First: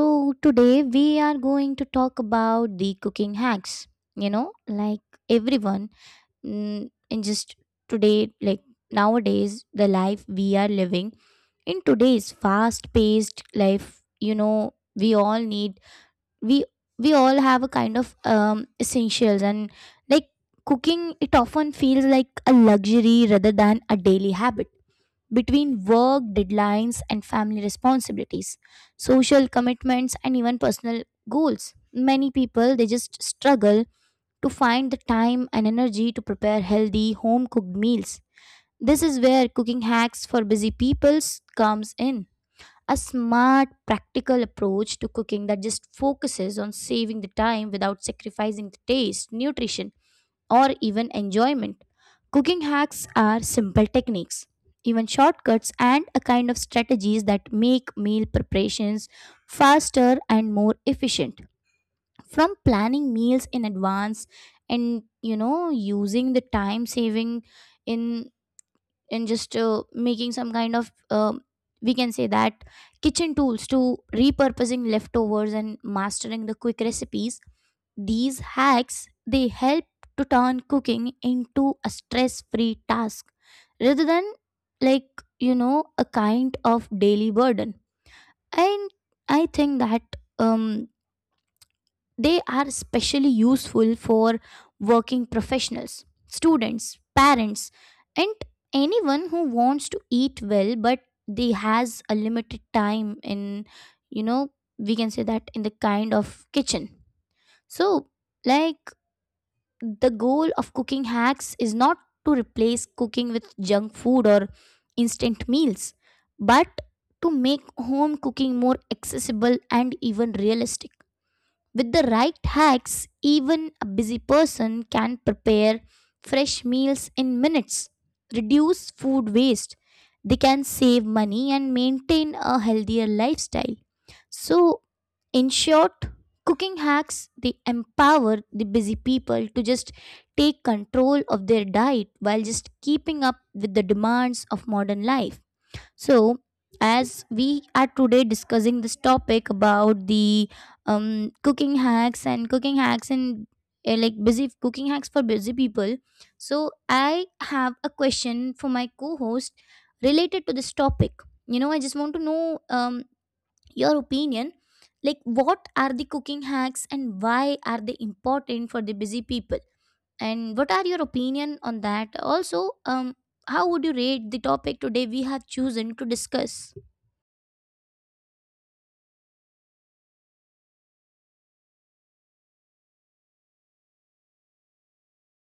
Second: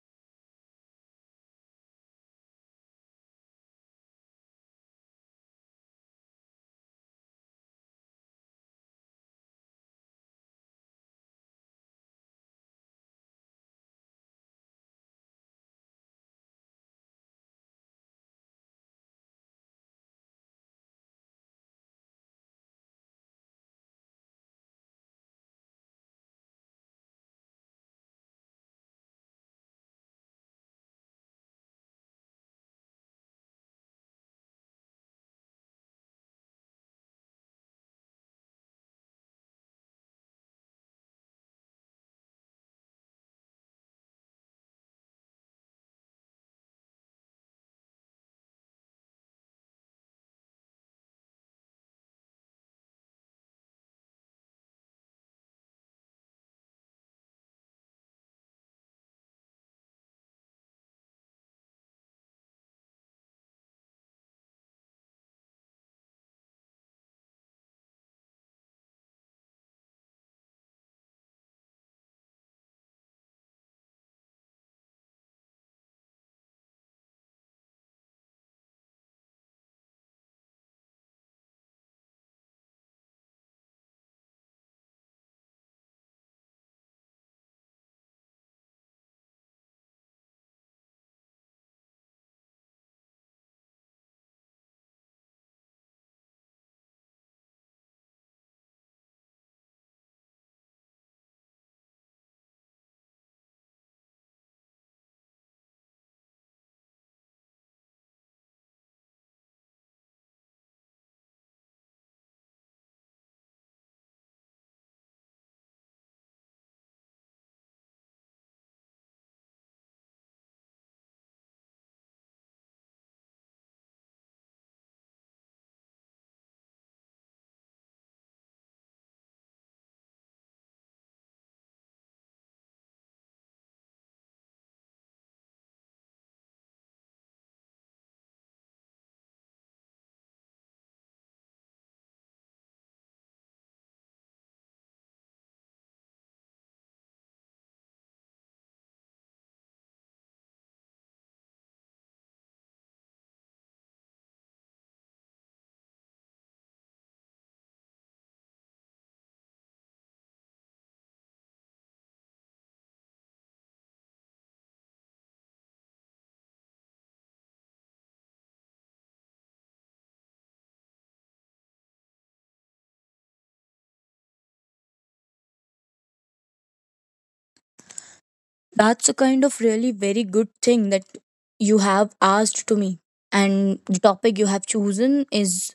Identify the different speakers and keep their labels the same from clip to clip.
Speaker 1: So today we are going to talk about the cooking hacks. You know, like everyone mm, in just today like Nowadays the life we are living in today's fast paced life, you know, we all need we we all have a kind of essentials and like cooking it often feels like a luxury rather than a daily habit between work deadlines and family responsibilities, social commitments and even personal goals. Many people they just struggle to find the time and energy to prepare healthy home cooked meals. This is where cooking hacks for busy peoples comes in, a smart practical approach to cooking that just focuses on saving the time without sacrificing the taste, nutrition, or even enjoyment. Cooking hacks are simple techniques, even shortcuts, and a kind of strategies that make meal preparations faster and more efficient. From planning meals in advance and you know using the time saving in in just making some kind of we can say that kitchen tools to repurposing leftovers and mastering the quick recipes, these hacks they help to turn cooking into a stress-free task rather than like a kind of daily burden. And I think that um, they are especially useful for working professionals, students, parents, and anyone who wants to eat well but they has a limited time in, you know, we can say that in the kind of kitchen. So, like, the goal of cooking hacks is not to replace cooking with junk food or instant meals, but to make home cooking more accessible and even realistic. With the right hacks, even a busy person can prepare fresh meals in minutes, reduce food waste, they can save money and maintain a healthier lifestyle. So, in short, cooking hacks they empower the busy people to just take control of their diet while just keeping up with the demands of modern life. So, as we are today discussing this topic about the cooking hacks and like busy cooking hacks for busy people, so I have a question for my co host related to this topic. You know, I just want to know, your opinion. Like, what are the cooking hacks and why are they important for the busy people? And what are your opinion on that? Also, how would you rate the topic today we have chosen to discuss?
Speaker 2: That's a kind of really very good thing that you have asked to me. And the topic you have chosen is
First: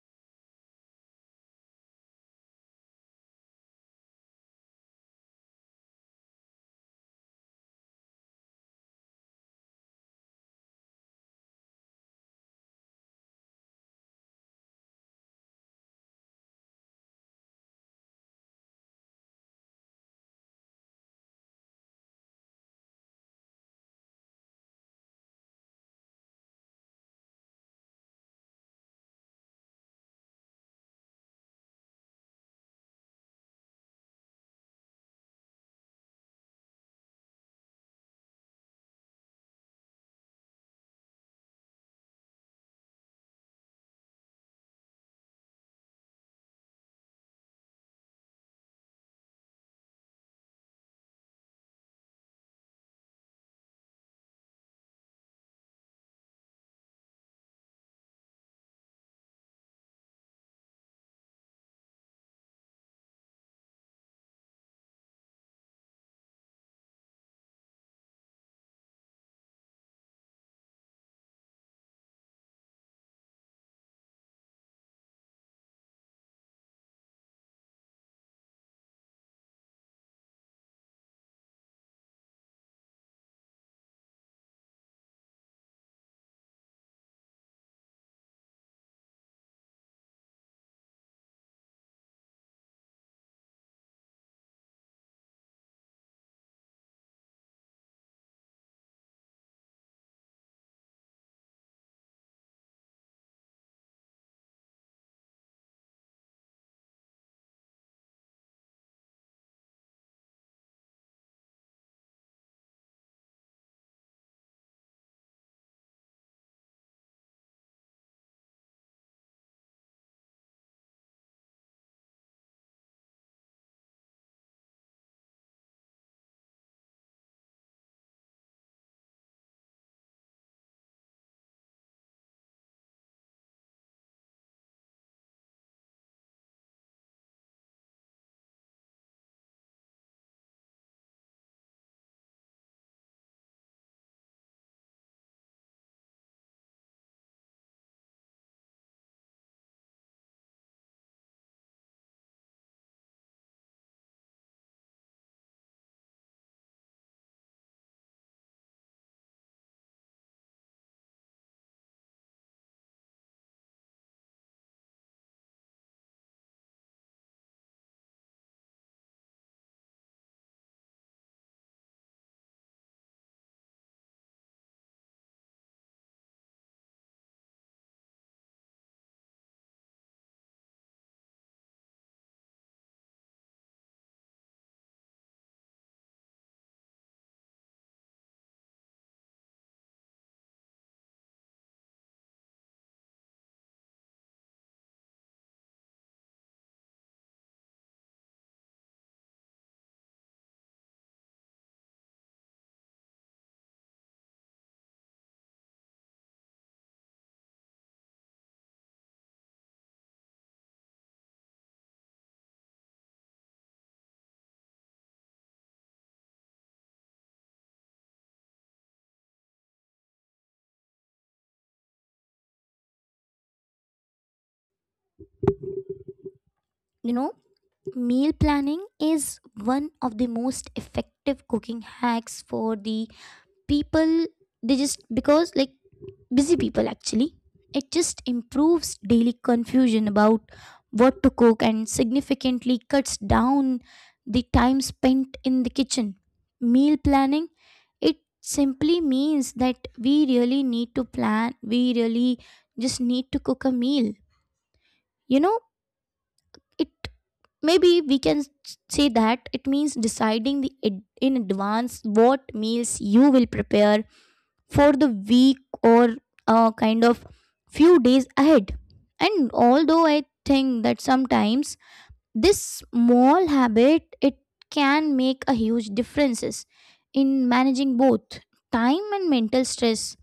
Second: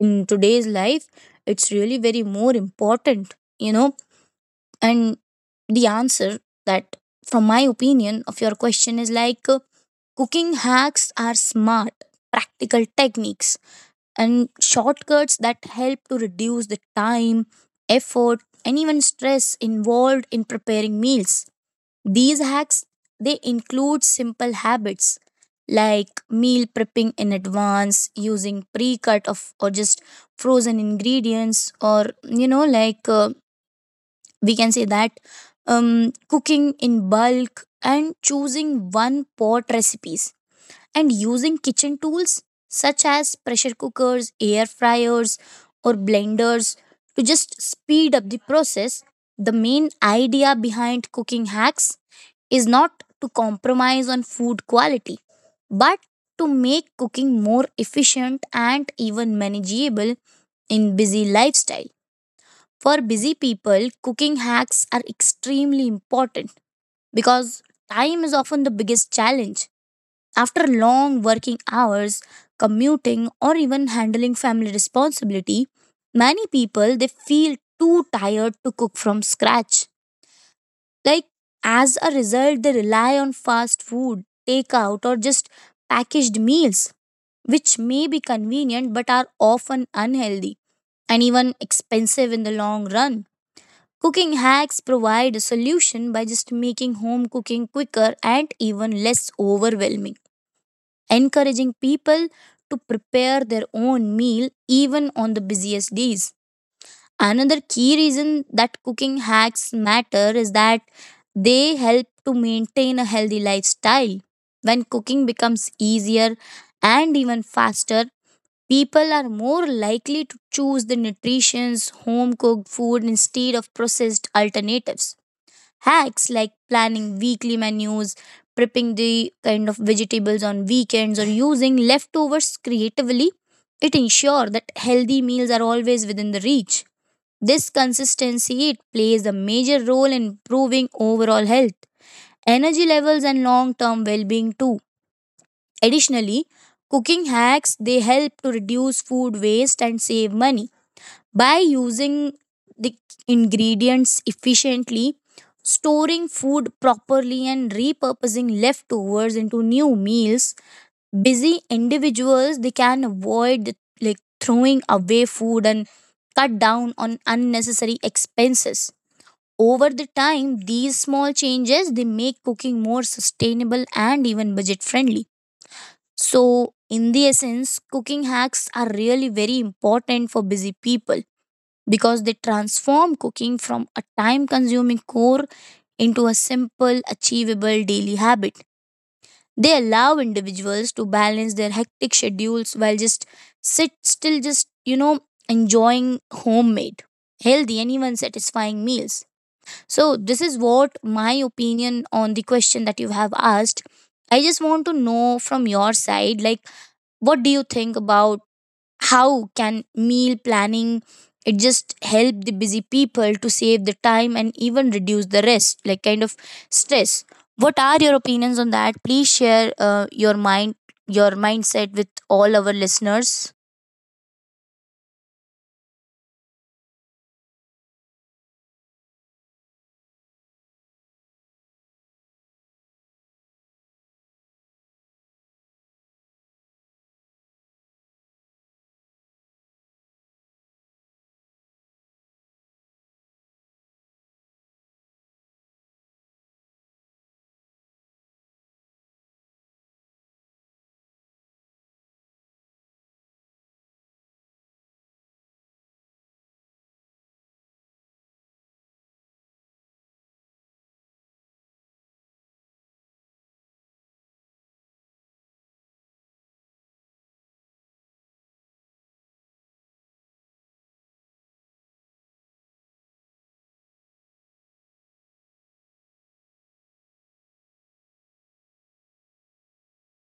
Speaker 2: in today's life, it's really very more important, you know. And the answer that, from my opinion, of your question is like cooking hacks are smart, practical techniques and shortcuts that help to reduce the time, effort, and even stress involved in preparing meals. These hacks they include simple habits like meal prepping in advance, using pre-cut of or just frozen ingredients, or you know, like we can say that cooking in bulk and choosing one pot recipes and using kitchen tools such as pressure cookers, air fryers, or blenders to just speed up the process. The main idea behind cooking hacks is not to compromise on food quality, but to make cooking more efficient and even manageable in busy lifestyle. For busy people, cooking hacks are extremely important because time is often the biggest challenge after long working hours, commuting, or even handling family responsibility, many people they feel too tired to cook from scratch. Like as a result, they rely on fast food, takeout, or just packaged meals, which may be convenient but are often unhealthy and even expensive in the long run. Cooking hacks provide a solution by just making home cooking quicker and even less overwhelming, encouraging people to prepare their own meal even on the busiest days. Another key reason that cooking hacks matter is that they help to maintain a healthy lifestyle. When cooking becomes easier and even faster, people are more likely to choose the nutritious home cooked food instead of processed alternatives. Hacks like planning weekly menus, prepping the kind of vegetables on weekends, or using leftovers creatively, it ensures that healthy meals are always within the reach. This consistency it plays a major role in improving overall health, energy levels, and long-term well-being too. Additionally, cooking hacks they help to reduce food waste and save money by using the ingredients efficiently, storing food properly, and repurposing leftovers into new meals, busy individuals they can avoid like throwing away food and cut down on unnecessary expenses. Over the time, these small changes they make cooking more sustainable and even budget friendly. So, in the essence, cooking hacks are really very important for busy people because they transform cooking from a time consuming chore into a simple, achievable daily habit. They allow individuals to balance their hectic schedules while just sit still, just you know, enjoying homemade, healthy, and even satisfying meals. So, this is what my opinion on the question that you have asked. I just want to know from your side, like, what do you think about? How can meal planning it just help the busy people to save the time and even reduce the rest, like kind of stress? What are your opinions on that? Please share your mind, your mindset with all our listeners.
Speaker 1: You know, meal planning is one of the most effective cooking hacks for the people, they just because like busy people actually. It just improves daily confusion about what to cook and significantly cuts down the time spent in the kitchen. Meal planning, it simply means that we really need to plan, we really just need to cook a meal. You know, it, maybe we can s- say that it means deciding in advance what meals you will prepare for the week or kind of few days ahead. And although I think that sometimes this small habit it can make a huge differences in managing both time and mental stress.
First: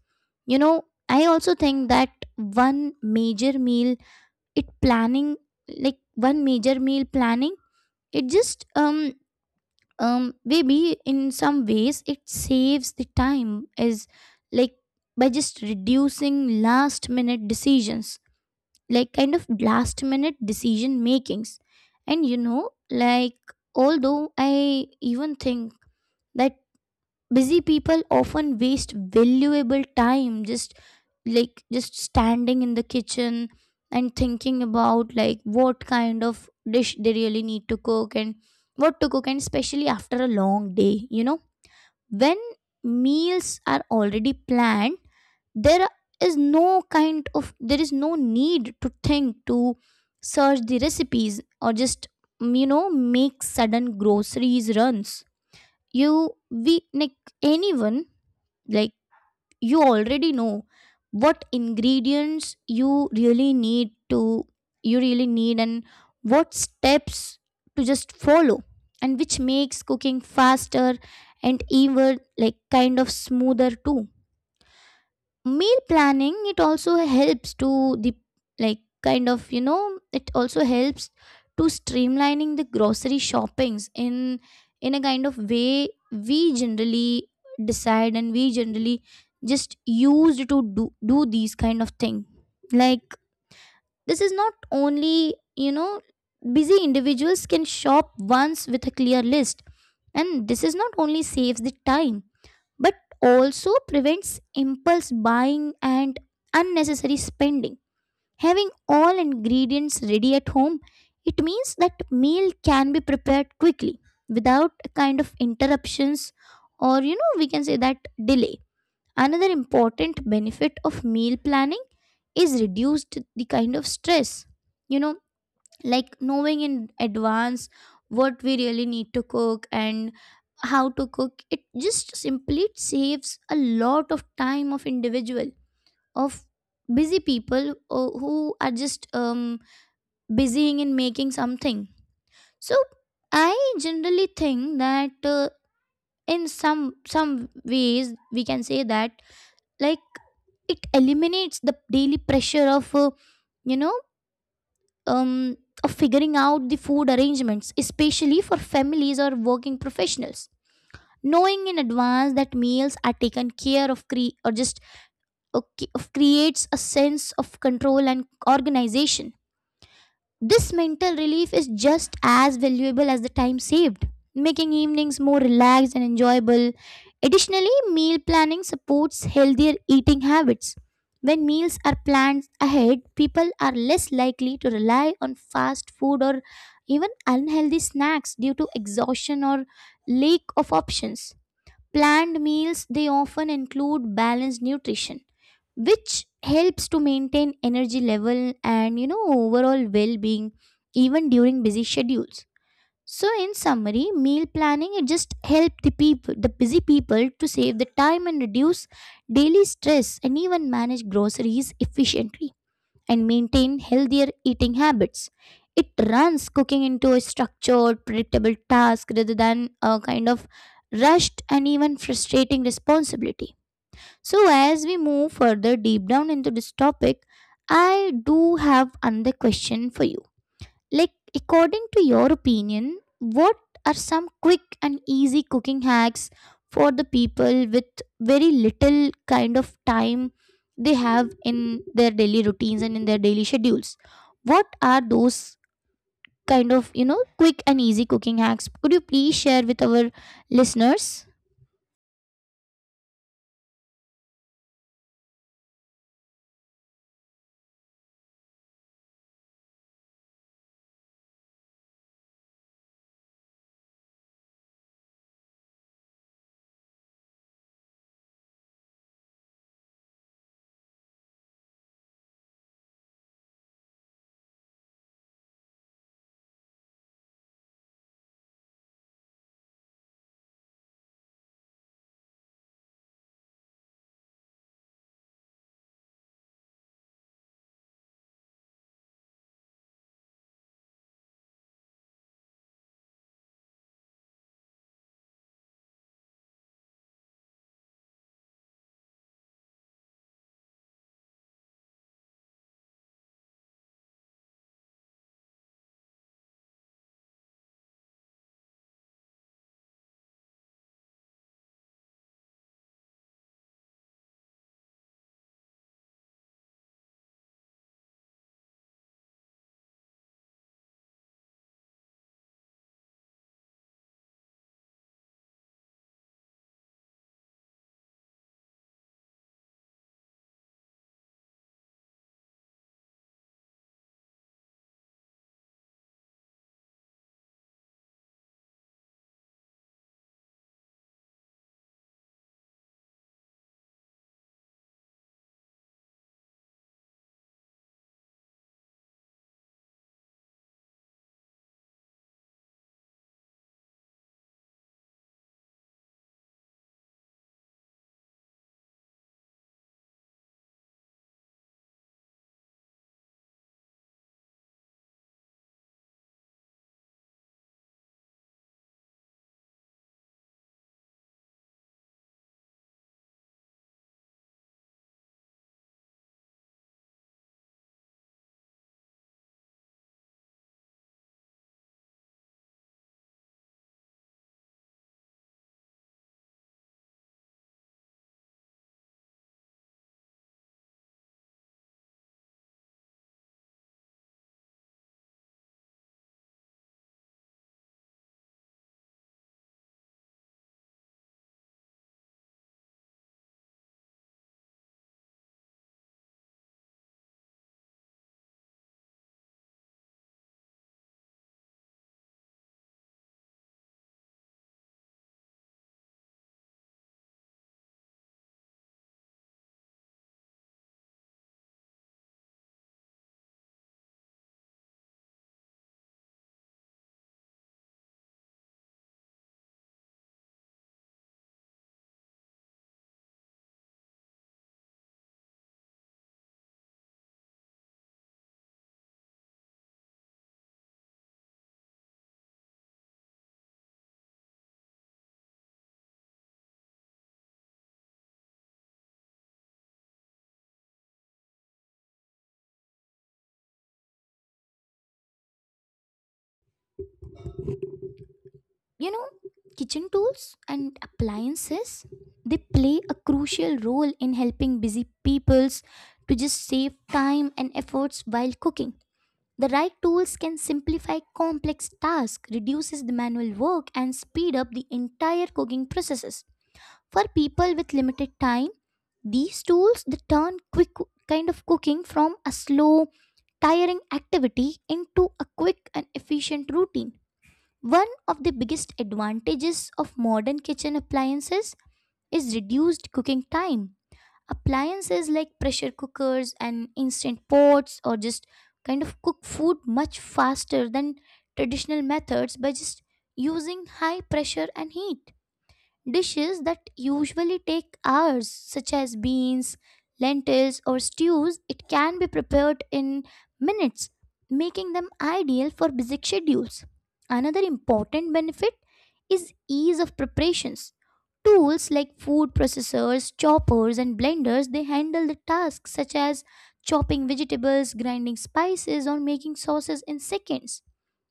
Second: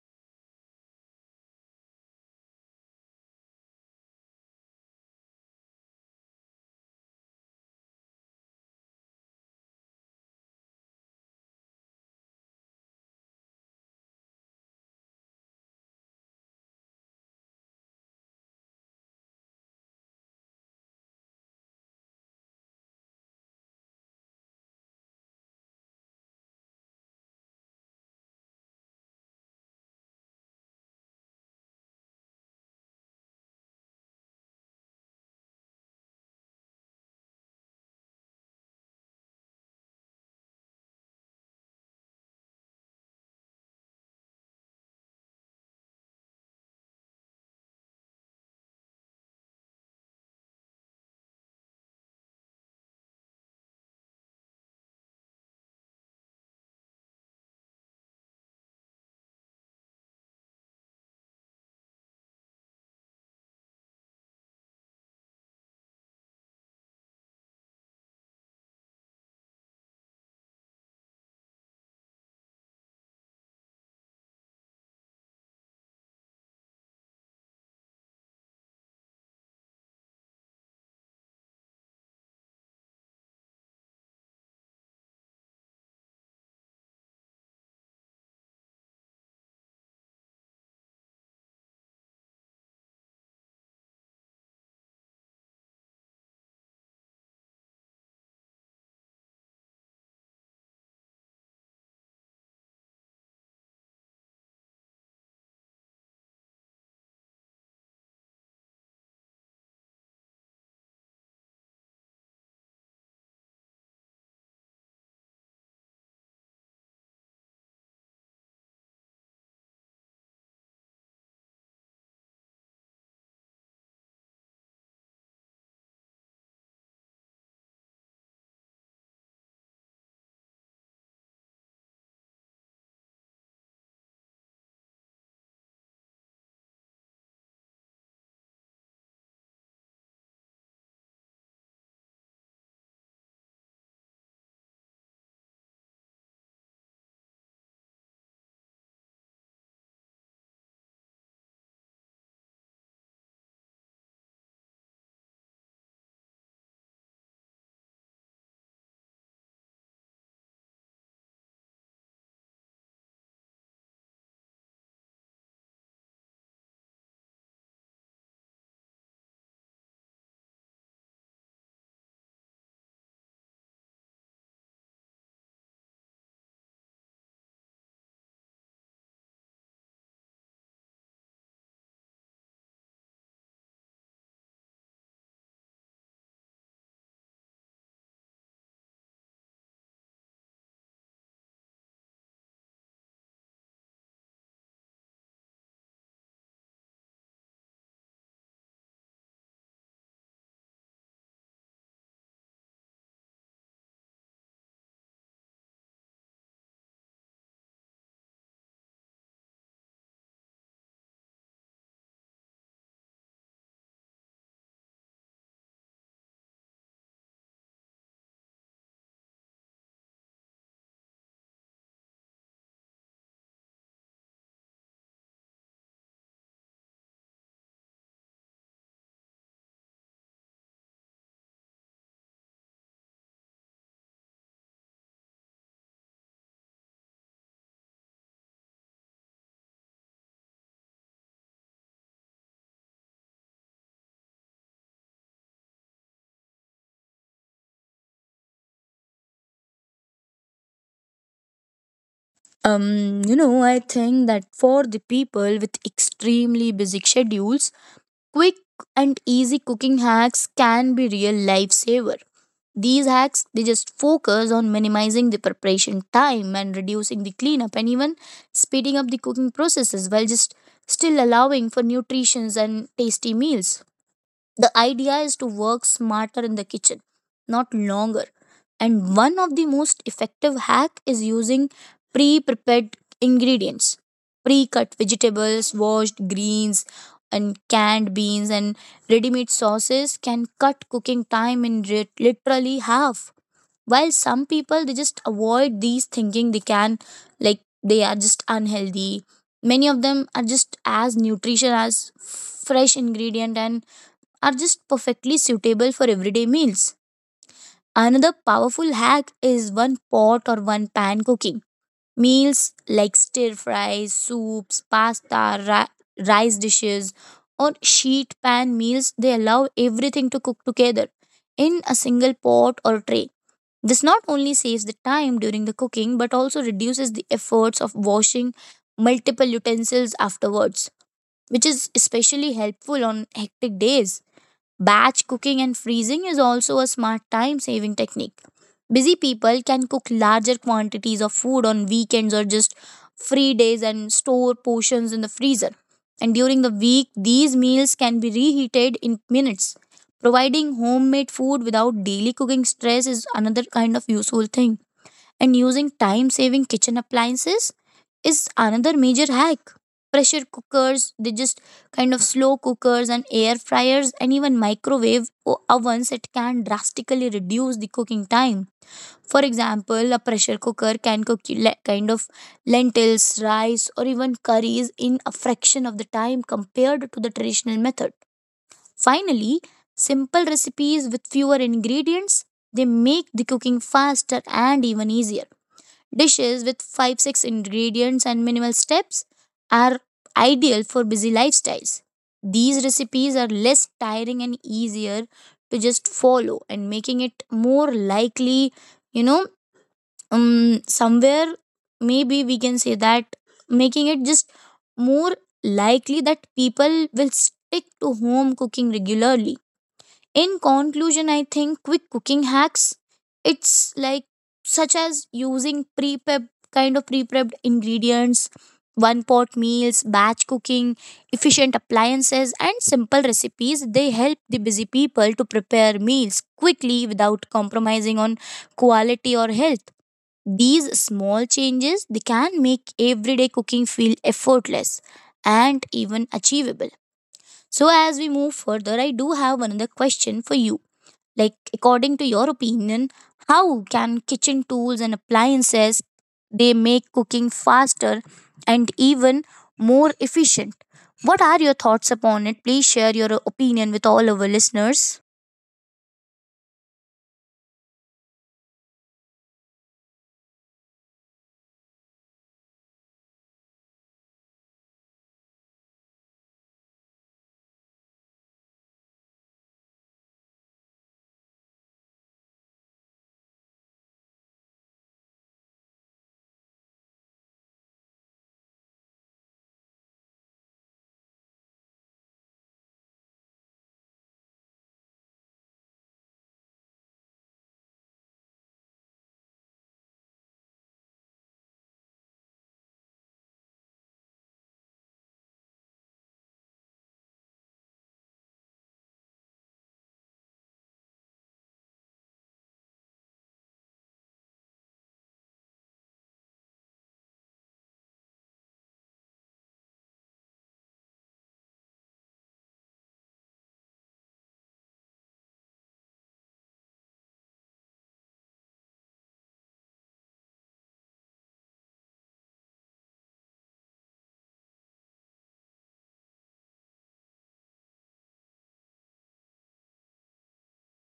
Speaker 1: You know, I also think that one major meal it planning one major meal planning, it just maybe in some ways it saves the time is like by just reducing last minute decisions, like kind of last minute decision makings and you know, like, although I even think that busy people often waste valuable time just just standing in the kitchen and thinking about, like, what kind of dish they really need to cook and what to cook, and especially after a long day, you know, when meals are already planned, there there is no need to think, to search the recipes or just, you know, make sudden groceries runs. You we like anyone like you already know what ingredients you really need and what steps to just follow, and which makes cooking faster and even like kind of smoother too. Meal planning it also helps to the, it also helps to streamlining the grocery shoppings in a kind of way we generally decide and we generally just used to do these kind of thing, like, this is not only, you know, busy individuals can shop once with a clear list, and this is not only saves the time but also prevents impulse buying and unnecessary spending. Having all ingredients ready at home, it means that meal can be prepared quickly without a kind of interruptions or, you know, we can say that delay. Another important benefit of meal planning is reduced the kind of stress. You know, like knowing in advance what we really need to cook and how to cook, it just simply saves a lot of time of individual, of busy people, who are just busying in making something. So I generally think that, in some ways we can say that, like, it eliminates the daily pressure of, you know um, of figuring out the food arrangements, especially for families or working professionals. Knowing in advance that meals are taken care of, creates a sense of control and organization. This mental relief is just as valuable as the time saved, making evenings more relaxed and enjoyable. Additionally, meal planning supports healthier eating habits. When meals are planned ahead, people are less likely to rely on fast food or even unhealthy snacks due to exhaustion or lack of options. Planned meals they often include balanced nutrition, which helps to maintain energy level and, you know, overall well-being even during busy schedules. So in summary, meal planning it just help the people, the busy people, to save the time and reduce daily stress and even manage groceries efficiently and maintain healthier eating habits. It runs cooking into a structured, predictable task rather than a kind of rushed and even frustrating responsibility. So, as we move further deep down into this topic, I do have another question for you. Like, according to your opinion, what are some quick and easy cooking hacks for the people with very little kind of time they have in their daily routines and in their daily schedules? What are those kind of, you know, quick and easy cooking hacks? Could you please share with our listeners?
Speaker 2: You know, I think that for the people with extremely busy schedules, quick and easy cooking hacks can be real lifesaver. These hacks they just focus on minimizing the preparation time and reducing the cleanup and even speeding up the cooking processes while just still allowing for nutritious and tasty meals. The idea is to work smarter in the kitchen, not longer. And one of the most effective hack is using pre-prepared ingredients, pre-cut vegetables, washed greens, and canned beans and ready-made sauces can cut cooking time in literally half. While some people they just avoid these thinking they can like they are just unhealthy, many of them are just as nutrition as fresh ingredient and are just perfectly suitable for everyday meals. Another powerful hack is one pot or one pan cooking. Meals like stir fries, soups, pasta, rice dishes, or sheet pan meals, they allow everything to cook together in a single pot or tray. This not only saves the time during the cooking but also reduces the efforts of washing multiple utensils afterwards, which is especially helpful on hectic days. Batch cooking and freezing is also a smart time saving technique. Busy people can cook larger quantities of food on weekends or just free days and store portions in the freezer. And during the week, these meals can be reheated in minutes. Providing homemade food without daily cooking stress is another kind of useful thing, and using time saving kitchen appliances is another major hack. Pressure cookers, they just kind of slow cookers and air fryers and even microwave ovens, it can drastically reduce the cooking time. For example, a pressure cooker can cook kind of lentils, rice, or even curries in a fraction of the time compared to the traditional method. Finally, simple recipes with fewer ingredients they make the cooking faster and even easier. Dishes with 5 6 ingredients and minimal steps are ideal for busy lifestyles. These recipes are less tiring and easier to just follow, and making it more likely, you know, somewhere maybe we can say that making it just more likely that people will stick to home cooking regularly. In conclusion, I think quick cooking hacks it's like such as using pre-prep kind of pre-prepped ingredients, one pot meals, batch cooking, efficient appliances, and simple recipes, they help the busy people to prepare meals quickly without compromising on quality or health. These small changes they can make everyday cooking feel effortless and even achievable. So, as we move further, I do have another question for you. Like, according to your opinion, how can kitchen tools and appliances they make cooking faster and even more efficient? What are your thoughts upon it? Please share your opinion with all our listeners.
Speaker 1: You know, kitchen tools and appliances, they play a crucial role in helping busy peoples to just save time and efforts while cooking. The right tools can simplify complex tasks, reduces the manual work and speed up the entire cooking processes. For people with limited time, these tools they turn quick kind of cooking from a slow, tiring activity into a quick and efficient routine. One of the biggest advantages of modern kitchen appliances is reduced cooking time. Appliances like pressure cookers and instant pots or just kind of cook food much faster than traditional methods by just using high pressure and heat. Dishes that usually take hours, such as beans, lentils, or stews, it can be prepared in minutes, making them ideal for busy schedules. Another important benefit is ease of preparations. Tools like food processors, choppers, and blenders they handle the tasks such as chopping vegetables, grinding spices, or making sauces in seconds.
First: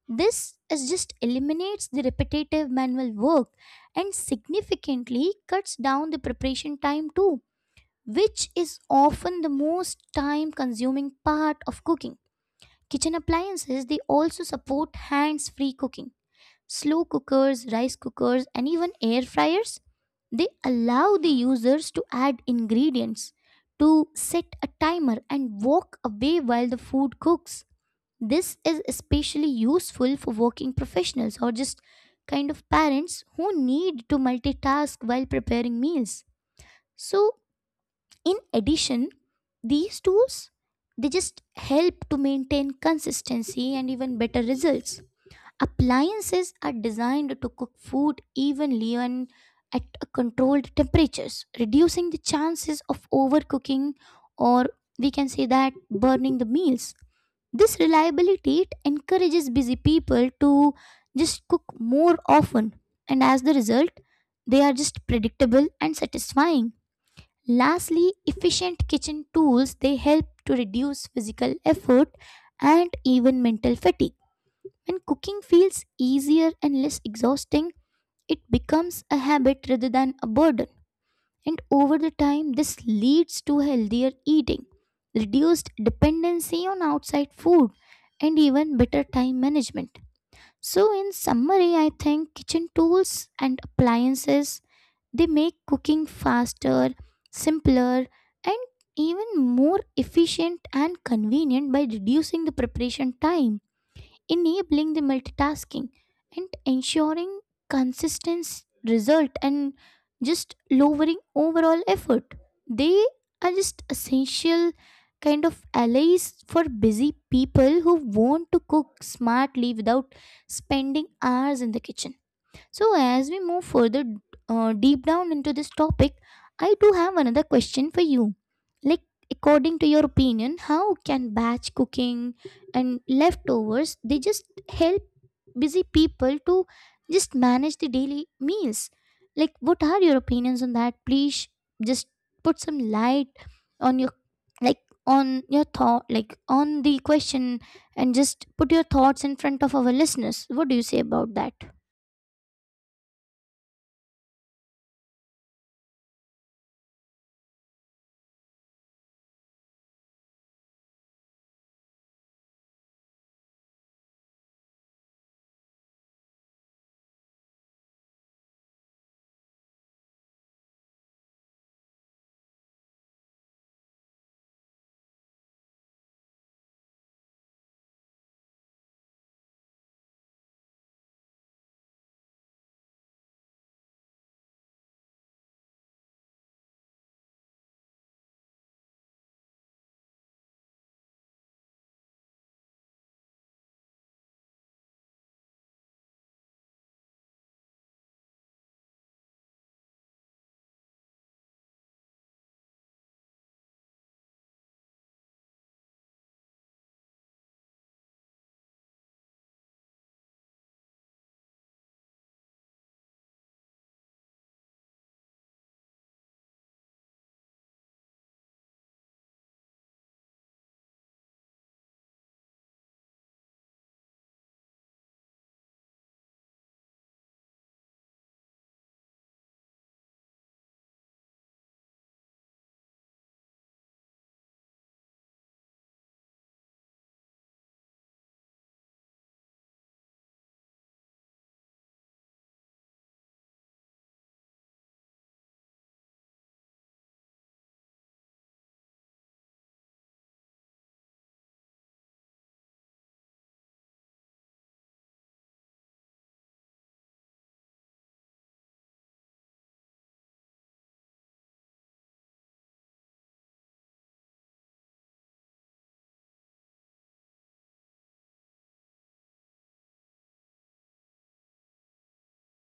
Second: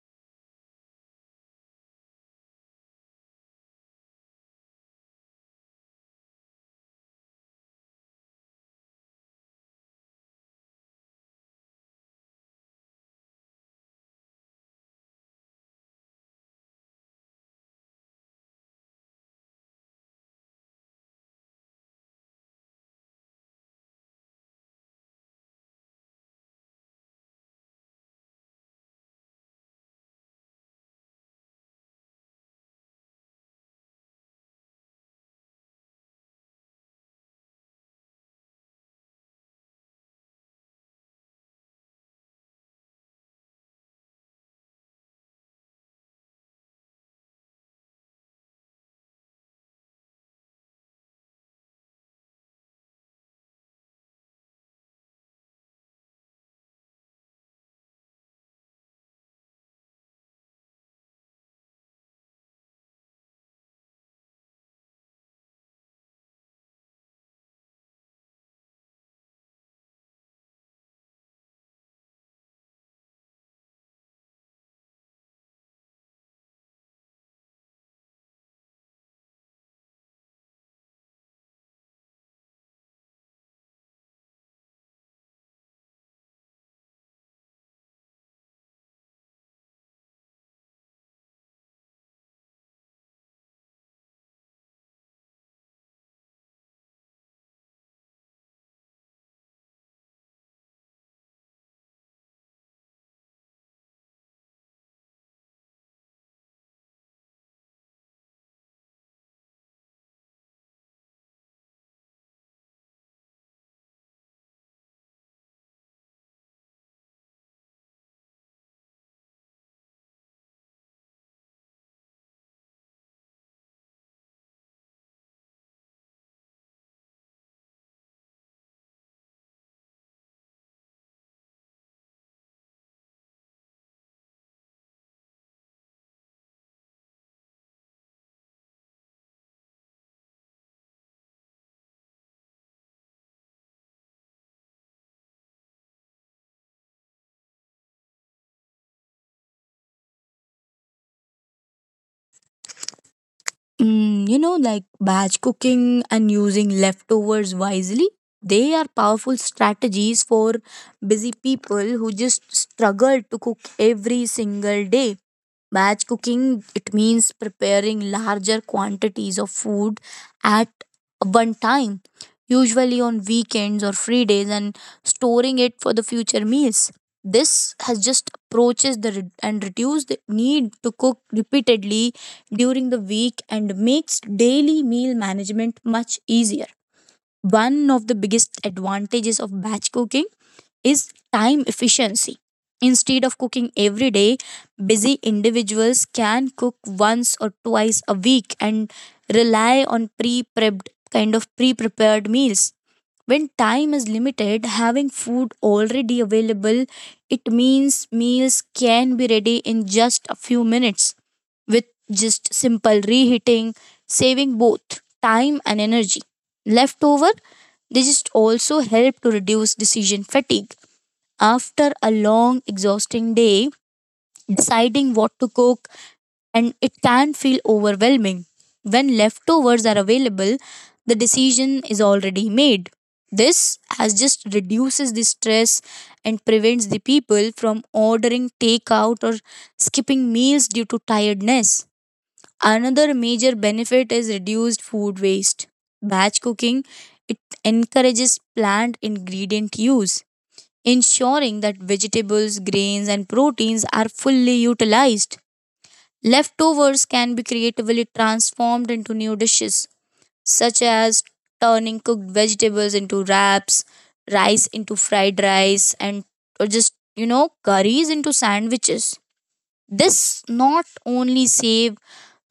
Speaker 1: This is just eliminates the repetitive manual work and significantly cuts down the preparation time too, which is often the most time consuming part of cooking. Kitchen appliances they also support hands-free cooking. Slow cookers, rice cookers and even air fryers they allow the users to add ingredients, to set a timer and walk away while the food cooks. This is especially useful for working professionals or just kind of parents who need to multitask while preparing meals. So, in addition, these tools they just help to maintain consistency and even better results. Appliances are designed to cook food evenly and at a controlled temperatures, reducing the chances of overcooking or, we can say that, burning the meals. This reliability it encourages busy people to just cook more often, and as the result, they are just predictable and satisfying. Lastly, efficient kitchen tools they help to reduce physical effort and even mental fatigue. When cooking feels easier and less exhausting, it becomes a habit rather than a burden. And over the time, this leads to healthier eating, reduced dependency on outside food, and even better time management. So, in summary, I think kitchen tools and appliances they make cooking faster, simpler, and even more efficient and convenient by reducing the preparation time, enabling the multitasking and ensuring consistent result, and just lowering overall effort. They are just essential kind of allies for busy people who want to cook smartly without spending hours in the kitchen. So, as we move further deep down into this topic, I do have another question for you. Like, According to your opinion, how can batch cooking and leftovers they just help busy people to just manage the daily meals? Like, what are your opinions on that? Please just put some light on your like on your thought, on the question, and just put your thoughts in front of our listeners. What do you say about that?
Speaker 2: Mm, you know, like batch cooking and using leftovers wisely, they are powerful strategies for busy people who just struggle to cook every single day. Batch cooking, it means preparing larger quantities of food at one time, usually on weekends or free days, and storing it for the future meals. This has just approaches the and reduce the need to cook repeatedly during the week and makes daily meal management much easier. One of the biggest advantages of batch cooking is time efficiency. Instead of cooking every day, busy individuals can cook once or twice a week and rely on pre prepped kind of pre prepared meals. When time is limited, having food already available, it means meals can be ready in just a few minutes with just simple reheating, saving both time and energy. Leftover, they just also help to reduce decision fatigue. After a long, exhausting day, deciding what to cook and it can feel overwhelming. When leftovers are available, the decision is already made. This has just reduces the stress and prevents the people from ordering takeout or skipping meals due to tiredness. Another major benefit is reduced food waste. Batch cooking it encourages plant ingredient use, ensuring that vegetables, grains and proteins are fully utilized. Leftovers can be creatively transformed into new dishes such as turning cooked vegetables into wraps, rice into fried rice and or just you know curries into sandwiches. This not only save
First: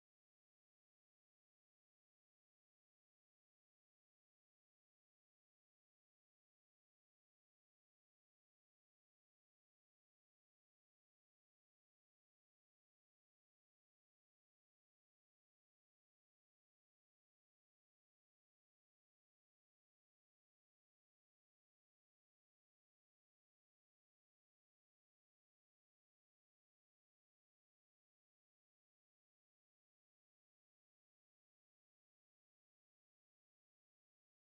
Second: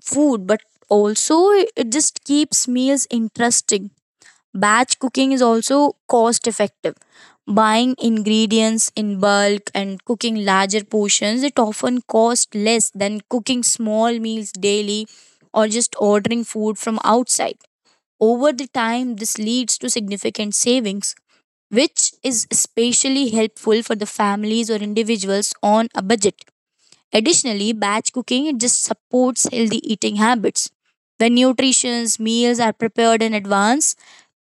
Speaker 2: food but also it just keeps meals interesting. Batch cooking is also cost effective. Buying ingredients in bulk and cooking larger portions, it often costs less than cooking small meals daily or just ordering food from outside. Over the time, this leads to significant savings, which is especially helpful for the families or individuals on a budget. Additionally, batch cooking it just supports healthy eating habits. When nutritious meals are prepared in advance,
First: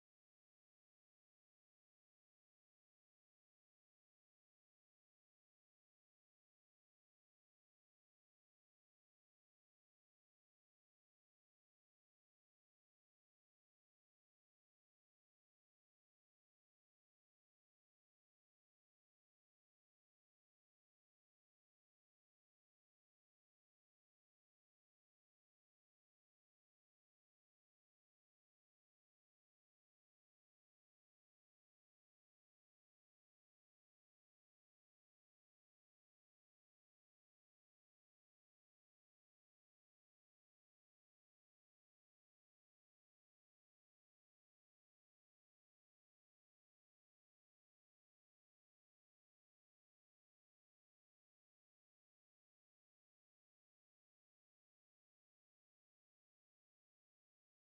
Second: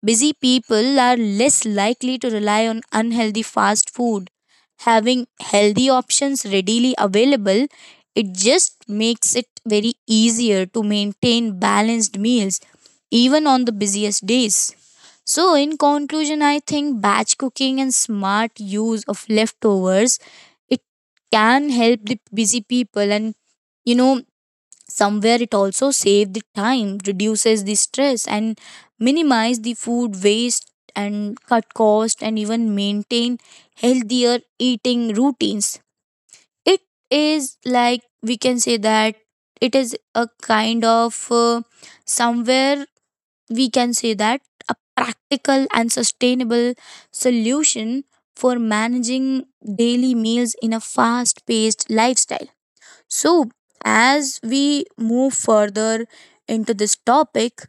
Speaker 2: busy people are less likely to rely on unhealthy fast food. Having healthy options readily available, it just makes it very easier to maintain balanced meals even on the busiest days. So, in conclusion, I think batch cooking and smart use of leftovers it can help the busy people, and you know somewhere it also save the time, reduces the stress, and minimize the food waste and cut cost and even maintain healthier eating routines. It is like we can say that it is a kind of somewhere we can say that a practical and sustainable solution for managing daily meals in a fast paced lifestyle. So, as we move further into this topic,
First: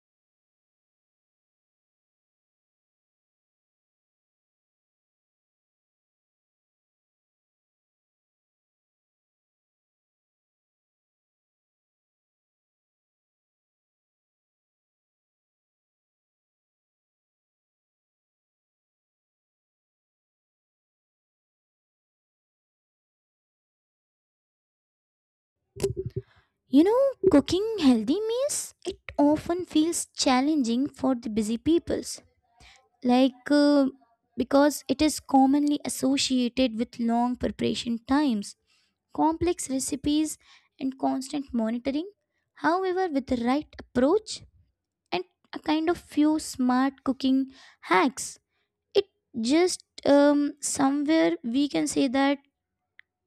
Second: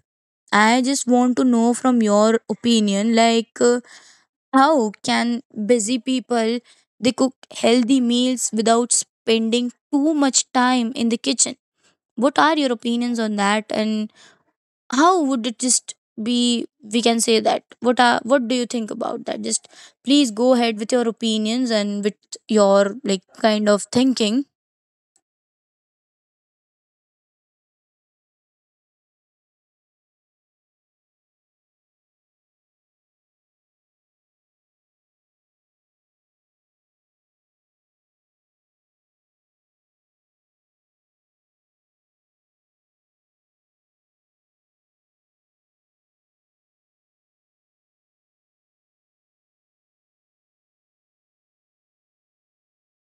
Speaker 2: I just want to know from your opinion like how can busy people they cook healthy meals without spending too much time in the kitchen? What are your opinions on that, and how would it just be we can say that what are what do you think about that? Just please go ahead with your opinions and with your like kind of thinking.
Speaker 1: You know, cooking healthy meals, it often feels challenging for the busy peoples. Like, uh, because it is commonly associated with long preparation times, complex recipes, and constant monitoring. However, with the right approach and a kind of few smart cooking hacks, it just somewhere we can say that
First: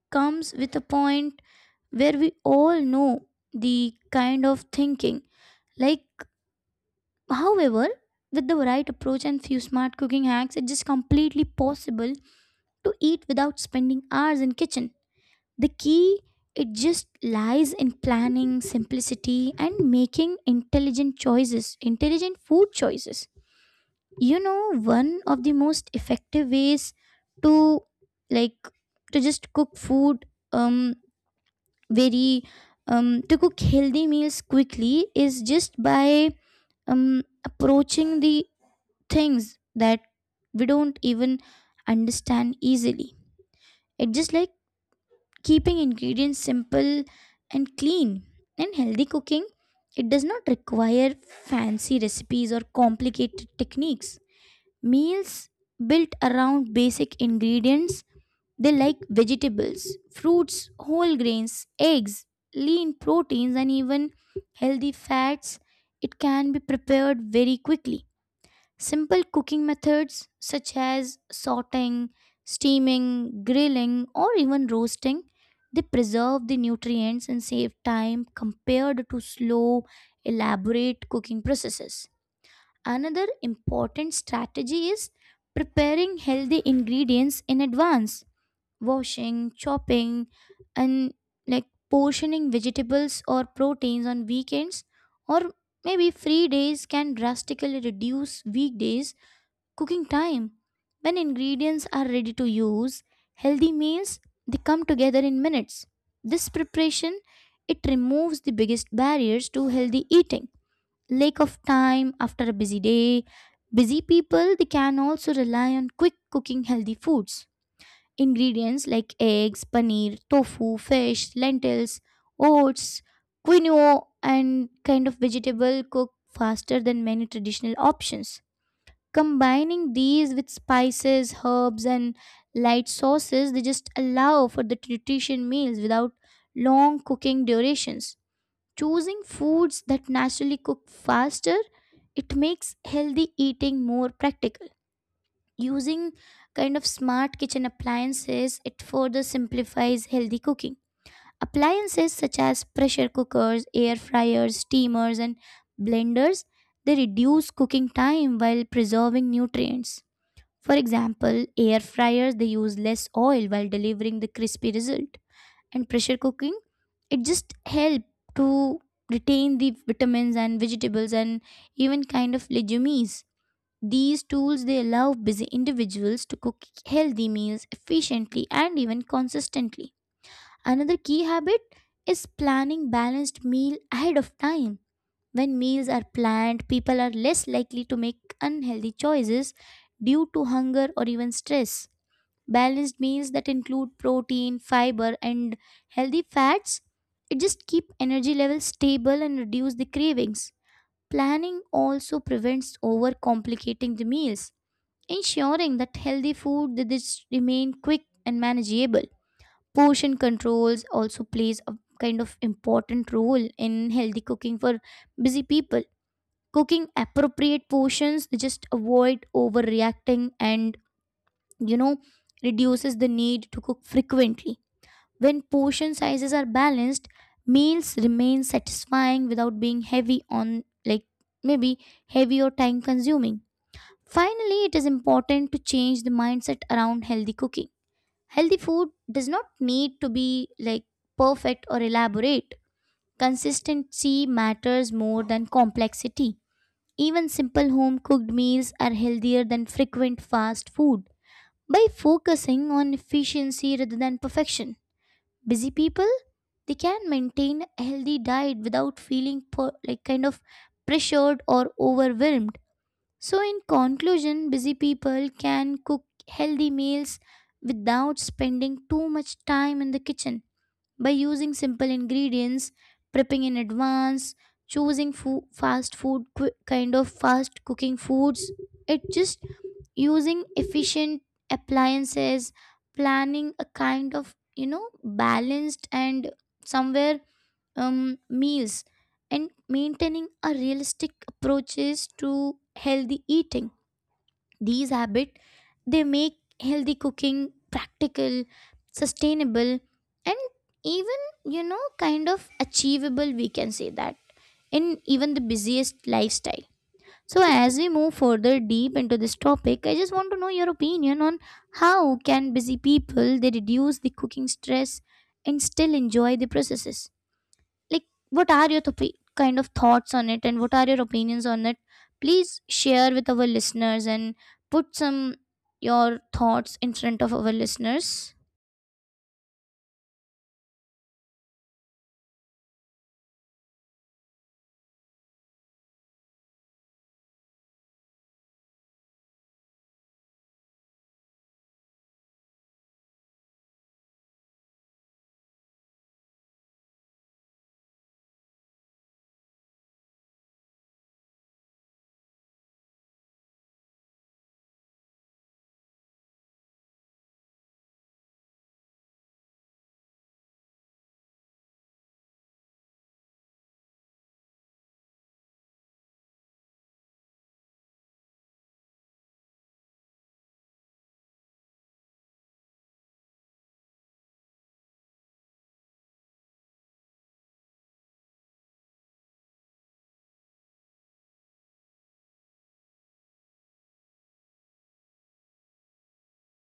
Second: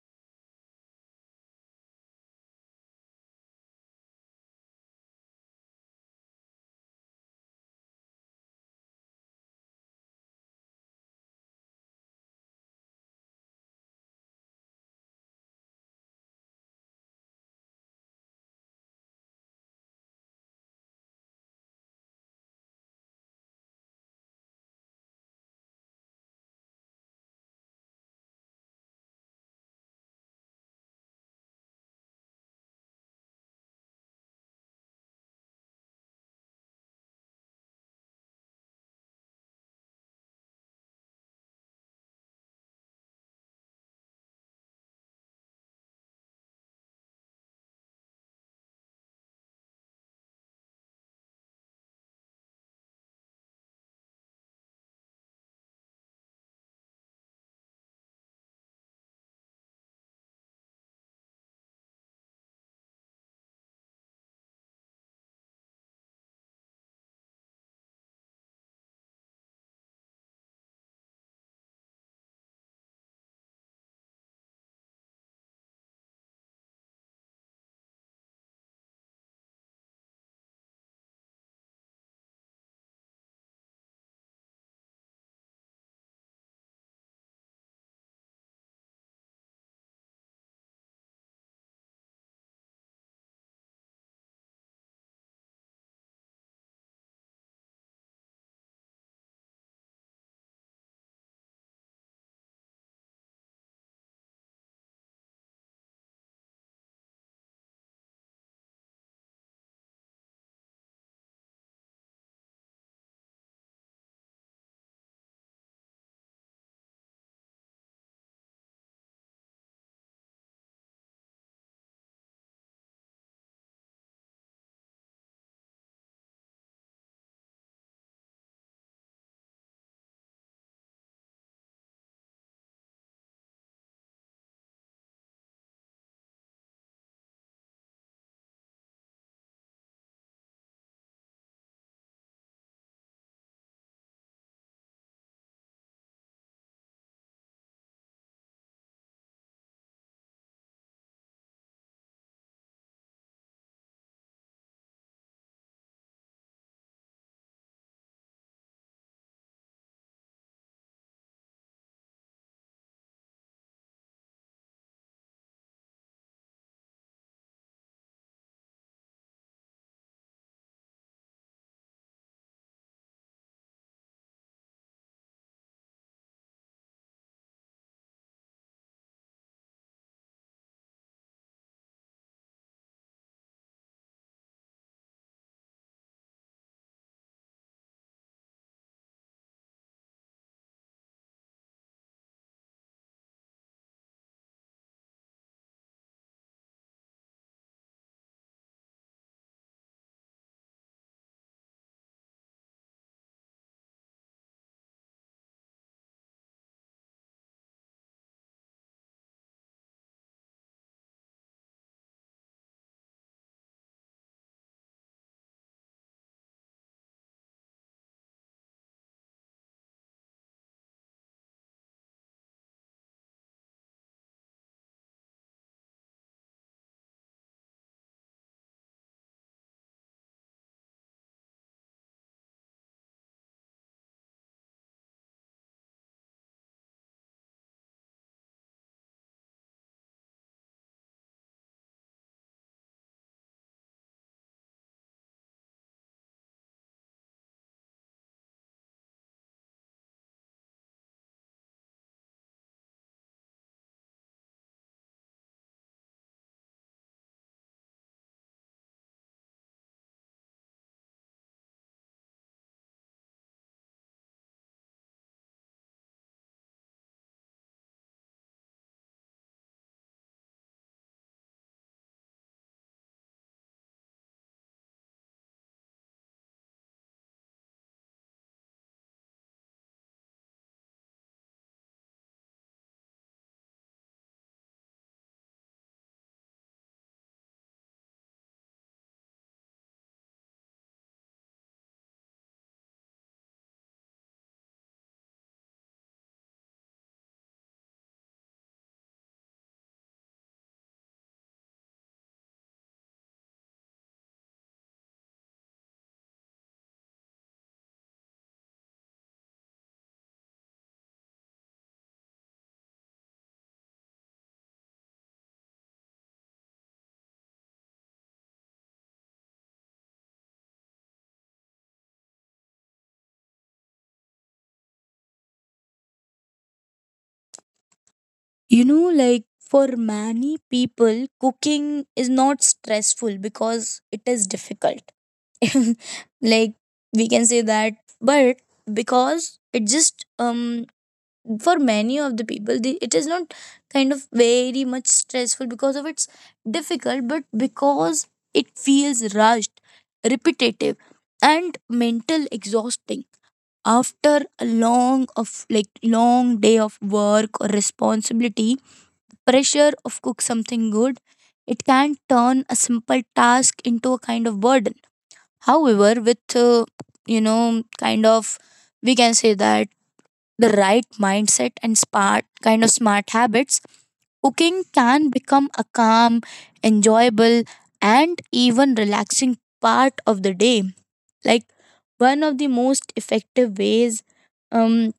Speaker 1: comes with a point where we all know the kind of thinking like However, with the right approach and few smart cooking hacks, it's just completely possible to eat without spending hours in kitchen. The key it just lies in planning, simplicity and making intelligent choices, intelligent food choices. You know, one of the most effective ways to like to just cook food um very to cook healthy meals quickly is just by approaching the things that we don't even understand easily. It's just like keeping ingredients simple and clean. And healthy cooking, it does not require fancy recipes or complicated techniques. Meals built around basic ingredients, they like vegetables, fruits, whole grains, eggs, lean proteins, and even healthy fats, it can be prepared very quickly. Simple cooking methods such as sauteing, steaming, grilling, or even roasting, they preserve the nutrients and save time compared to slow, elaborate cooking processes. Another important strategy is preparing healthy ingredients in advance: washing, chopping, and like portioning vegetables or proteins on weekends or maybe free days can drastically reduce weekdays cooking time. When ingredients are ready to use, healthy meals they come together in minutes. This preparation it removes the biggest barriers to healthy eating: lack of time after a busy day. Busy people they can also rely on quick cooking healthy foods. Ingredients like eggs, paneer, tofu, fish, lentils, oats, quinoa and kind of vegetable cook faster than many traditional options. Combining these with spices, herbs, and light sauces, they just allow for the nutrition meals without long cooking durations. Choosing foods that naturally cook faster, it makes healthy eating more practical. Using kind of smart kitchen appliances, it further simplifies healthy cooking. Appliances such as pressure cookers, air fryers, steamers, and blenders, they reduce cooking time while preserving nutrients. For example, air fryers they use less oil while delivering the crispy result. And pressure cooking, it just help to retain the vitamins and vegetables and even kind of legumes. These tools they allow busy individuals to cook healthy meals efficiently and even consistently. Another key habit is planning balanced meal ahead of time. When meals are planned, people are less likely to make unhealthy choices due to hunger or even stress. Balanced meals that include protein, fiber, and healthy fats, it just keep energy levels stable and reduce the cravings. Planning also prevents over complicating the meals, ensuring that healthy food that is remain quick and manageable. Portion controls also plays a kind of important role in healthy cooking for busy people. Cooking appropriate portions, they just avoid overreacting and you know reduces the need to cook frequently. When portion sizes are balanced, meals remain satisfying without being heavy on, like, maybe heavy or time consuming. Finally, it is important to change the mindset around healthy cooking. Healthy food does not need to be like perfect or elaborate. Consistency matters more than complexity. Even simple home cooked meals are healthier than frequent fast food. By focusing on efficiency rather than perfection, busy people they can maintain a healthy diet without feeling like kind of pressured or overwhelmed. So in conclusion, busy people can cook healthy meals without spending too much time in the kitchen by using simple ingredients, prepping in advance, choosing fast food kind of fast cooking foods. It just using efficient appliances, planning a kind of you know balanced and somewhere meals, and maintaining a realistic approaches to healthy eating. These habits they make healthy cooking practical, sustainable, and even you know kind of achievable, we can say that, in even the busiest lifestyle. So, as we move further deep into this topic, I just want to know your opinion on how can busy people they reduce the cooking stress and still enjoy the processes. Like, what are your kind of thoughts on it, and what are your opinions on it? Please share with our listeners and put some your thoughts in front of our listeners.
Speaker 2: You know, like for many people, cooking is not stressful because it is difficult. Like we can say that, but because it just for many of the people, it is not kind of very much stressful because of its difficult, but because it feels rushed, repetitive, and mental exhausting after a long day of work or responsibility pressure of cook something good, it can turn a simple task into a kind of burden. However, with kind of we can say that the right mindset and smart kind of smart habits, cooking can become a calm, enjoyable, and even relaxing part of the day. Like one of the most effective ways um,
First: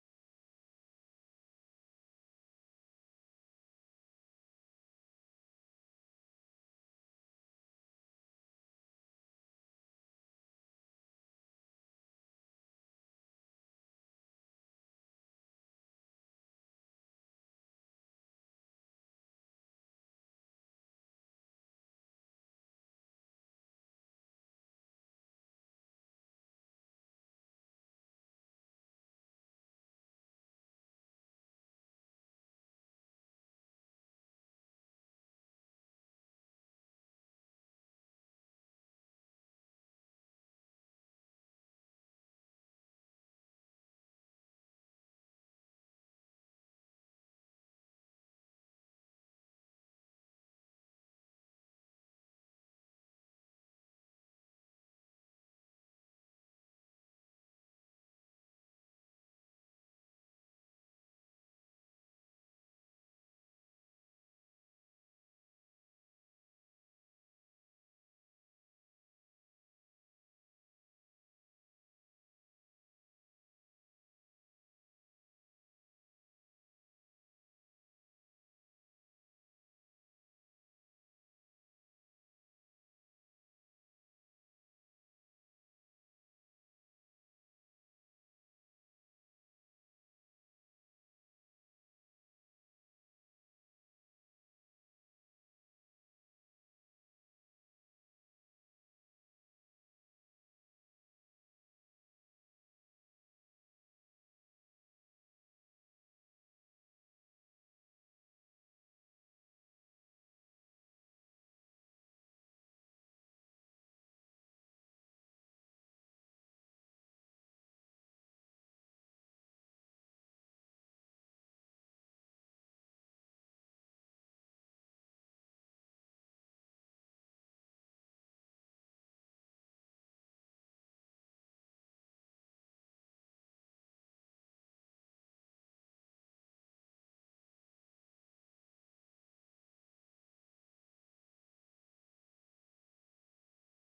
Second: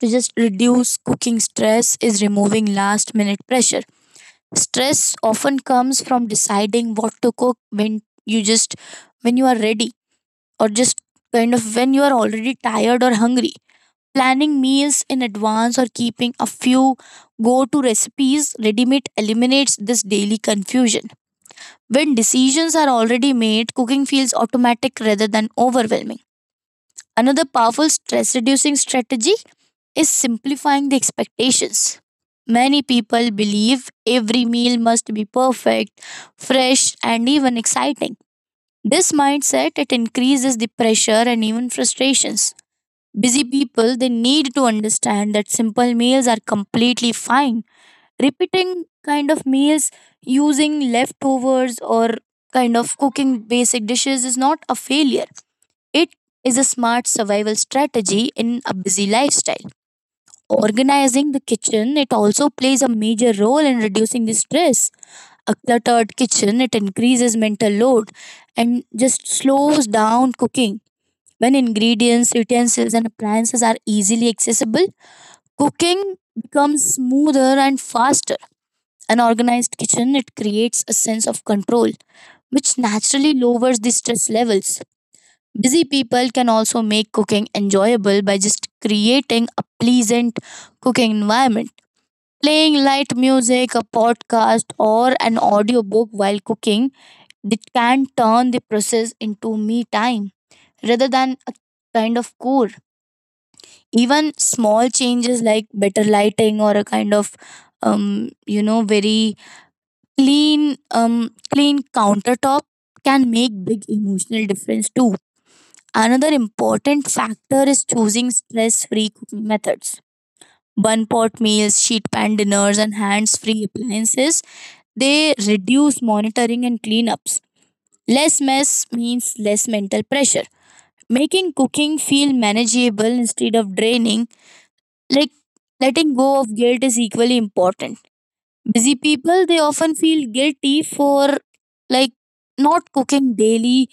Speaker 2: to just reduce cooking stress is removing last minute pressure. Stress often comes from deciding what to cook when you are ready, or just kind of when you are already tired or hungry. Planning meals in advance or keeping a few go to recipes ready made eliminates this daily confusion. When decisions are already made, cooking feels automatic rather than overwhelming. Another powerful stress reducing strategy is simplifying the expectations. Many people believe every meal must be perfect, fresh, and even exciting. This mindset, it increases the pressure and even frustrations. Busy people, they need to understand that simple meals are completely fine. Repeating kind of meals, using leftovers or kind of cooking basic dishes is not a failure. It is a smart survival strategy in a busy lifestyle. Organizing the kitchen, it also plays a major role in reducing the stress. A cluttered kitchen, it increases mental load and just slows down cooking. When ingredients, utensils, and appliances are easily accessible, cooking becomes smoother and faster. An organized kitchen, it creates a sense of control, which naturally lowers the stress levels. Busy people can also make cooking enjoyable by just creating a pleasant cooking environment. Playing light music, a podcast, or an audiobook while cooking, they can turn the process into me time rather than a kind of chore. Even small changes like better lighting or a kind of very clean countertop can make big emotional difference too. Another important factor is choosing stress free cooking methods. One pot meals, sheet pan dinners, and hands free appliances, they reduce monitoring and cleanups. Less mess means less mental pressure. Making cooking feel manageable instead of draining, like letting go of guilt, is equally important. Busy people, they often feel guilty for, like, not cooking daily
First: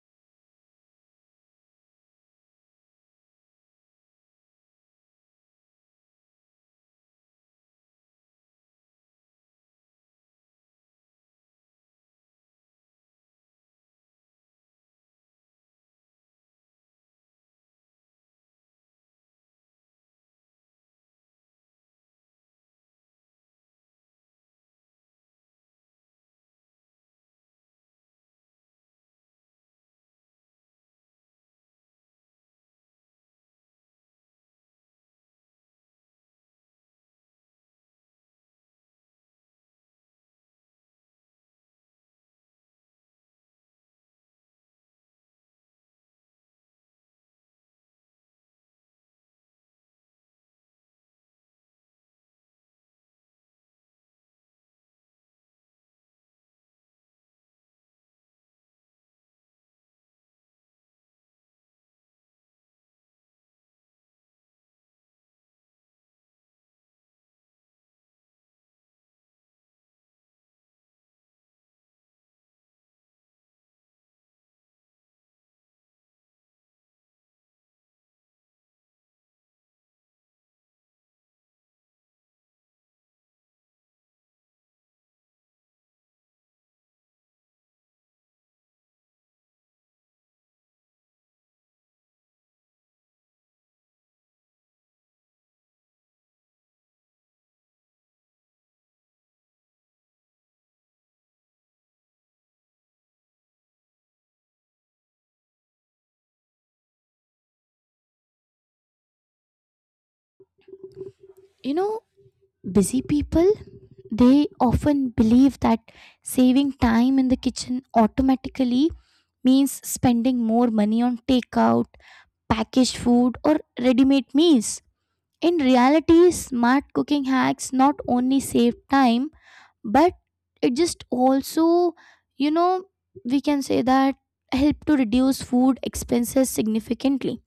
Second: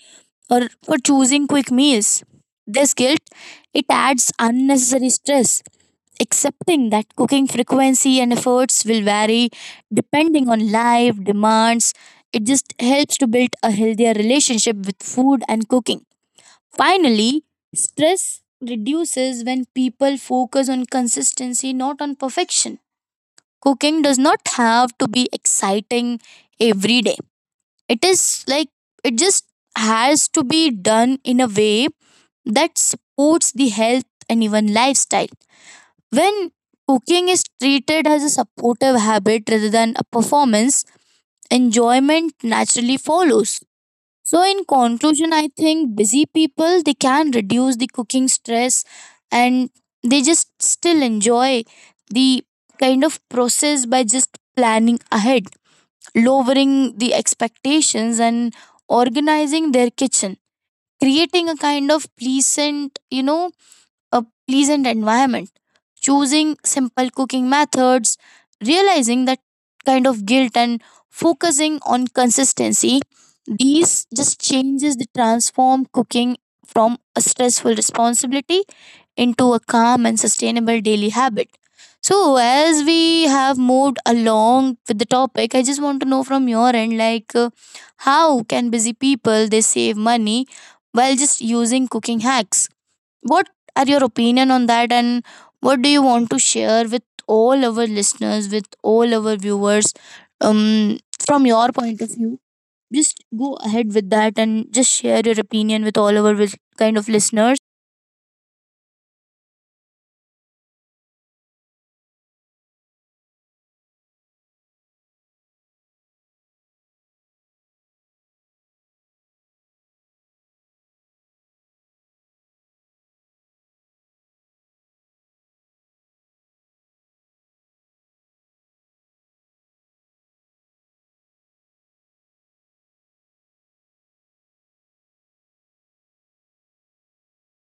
Speaker 2: or for choosing quick meals. This guilt, it adds unnecessary stress. Accepting that cooking frequency and efforts will vary depending on life demands, it just helps to build a healthier relationship with food and cooking. Finally, stress reduces when people focus on consistency, not on perfection. Cooking does not have to be exciting every day. It is like it just has to be done in a way that supports the health and even lifestyle. When cooking is treated as a supportive habit rather than a performance, enjoyment naturally follows. So, in conclusion, I think busy people, they can reduce the cooking stress and they just still enjoy the kind of process by just planning ahead, lowering the expectations and organizing their kitchen, creating a kind of a pleasant environment, choosing simple cooking methods, realizing that kind of guilt and focusing on consistency. These just changes that transform cooking from a stressful responsibility into a calm and sustainable daily habit. So, as we have moved along with the topic, I just want to know from your end, like, how can busy people they save money while just using cooking hacks? What are your opinion on that and what do you want to share with all our listeners, with all our viewers from your point of view? Just go ahead with that and just share your opinion with all our listeners.
Speaker 1: You know, busy people, they often believe that saving time in the kitchen automatically means spending more money on takeout, packaged food, or ready made meals. In reality, smart cooking hacks not only save time, but it just also, you know, we can say that help to reduce food expenses significantly.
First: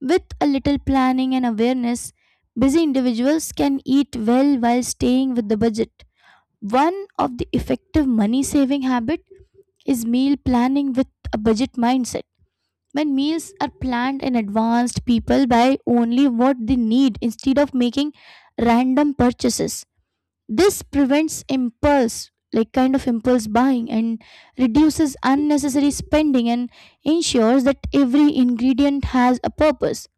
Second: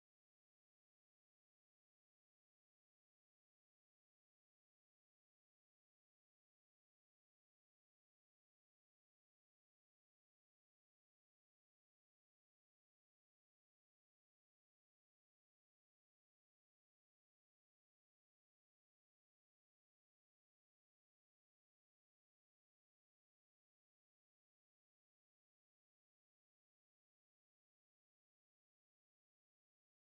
Speaker 1: With a little planning and awareness, busy individuals can eat well while staying with the budget. One of the effective money saving habit is meal planning with a budget mindset. When meals are planned in advance, people buy only what they need instead of making random purchases. This prevents impulse, like kind of impulse buying, and reduces unnecessary spending and ensures that every ingredient has a purpose.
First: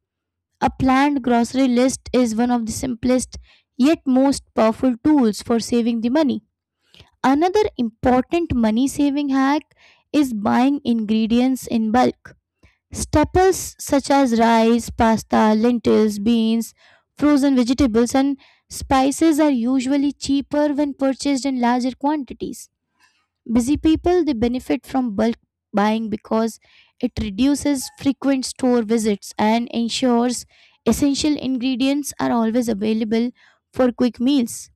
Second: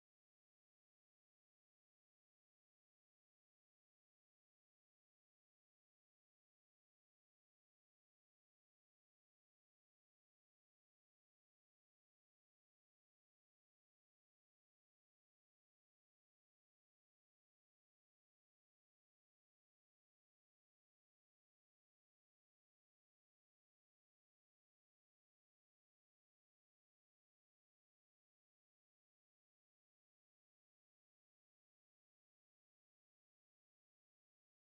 Speaker 1: A planned grocery list is one of the simplest yet most powerful tools for saving the money. Another important money saving hack is buying ingredients in bulk. Staples such as rice, pasta, lentils, beans, frozen vegetables, and spices are usually cheaper when purchased in larger quantities. Busy people they benefit from bulk buying because it reduces frequent store visits and ensures essential ingredients are always available for quick meals.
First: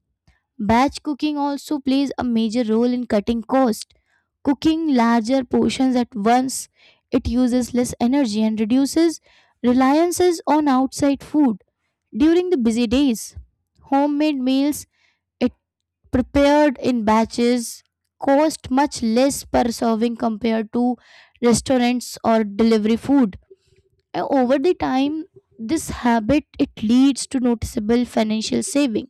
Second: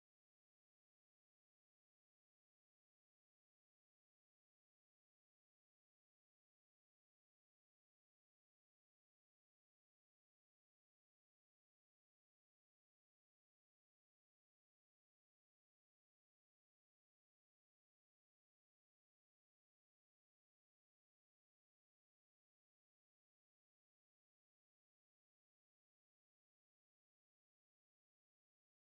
Speaker 1: Batch cooking also plays a major role in cutting cost. Cooking larger portions at once, it uses less energy and reduces reliances on outside food during the busy days. Homemade meals, it prepared in batches, cost much less per serving compared to restaurants or delivery food. And over the time, this habit it leads to noticeable financial savings.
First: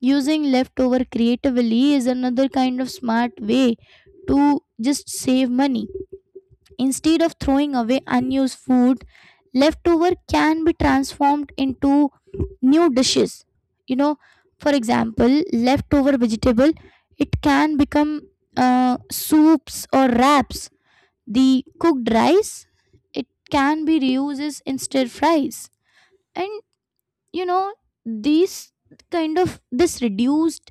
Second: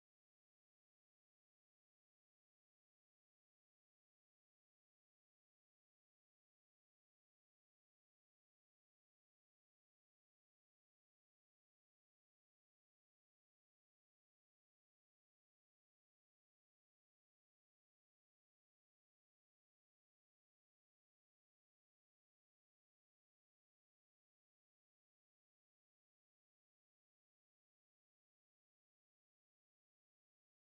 Speaker 1: Using leftover creatively is another kind of smart way to just save money. Instead of throwing away unused food, leftover can be transformed into new dishes. You know, for example, leftover vegetable, it can become soups or wraps. The cooked rice, it can be reused in stir fries. And you know, these kind of this reduced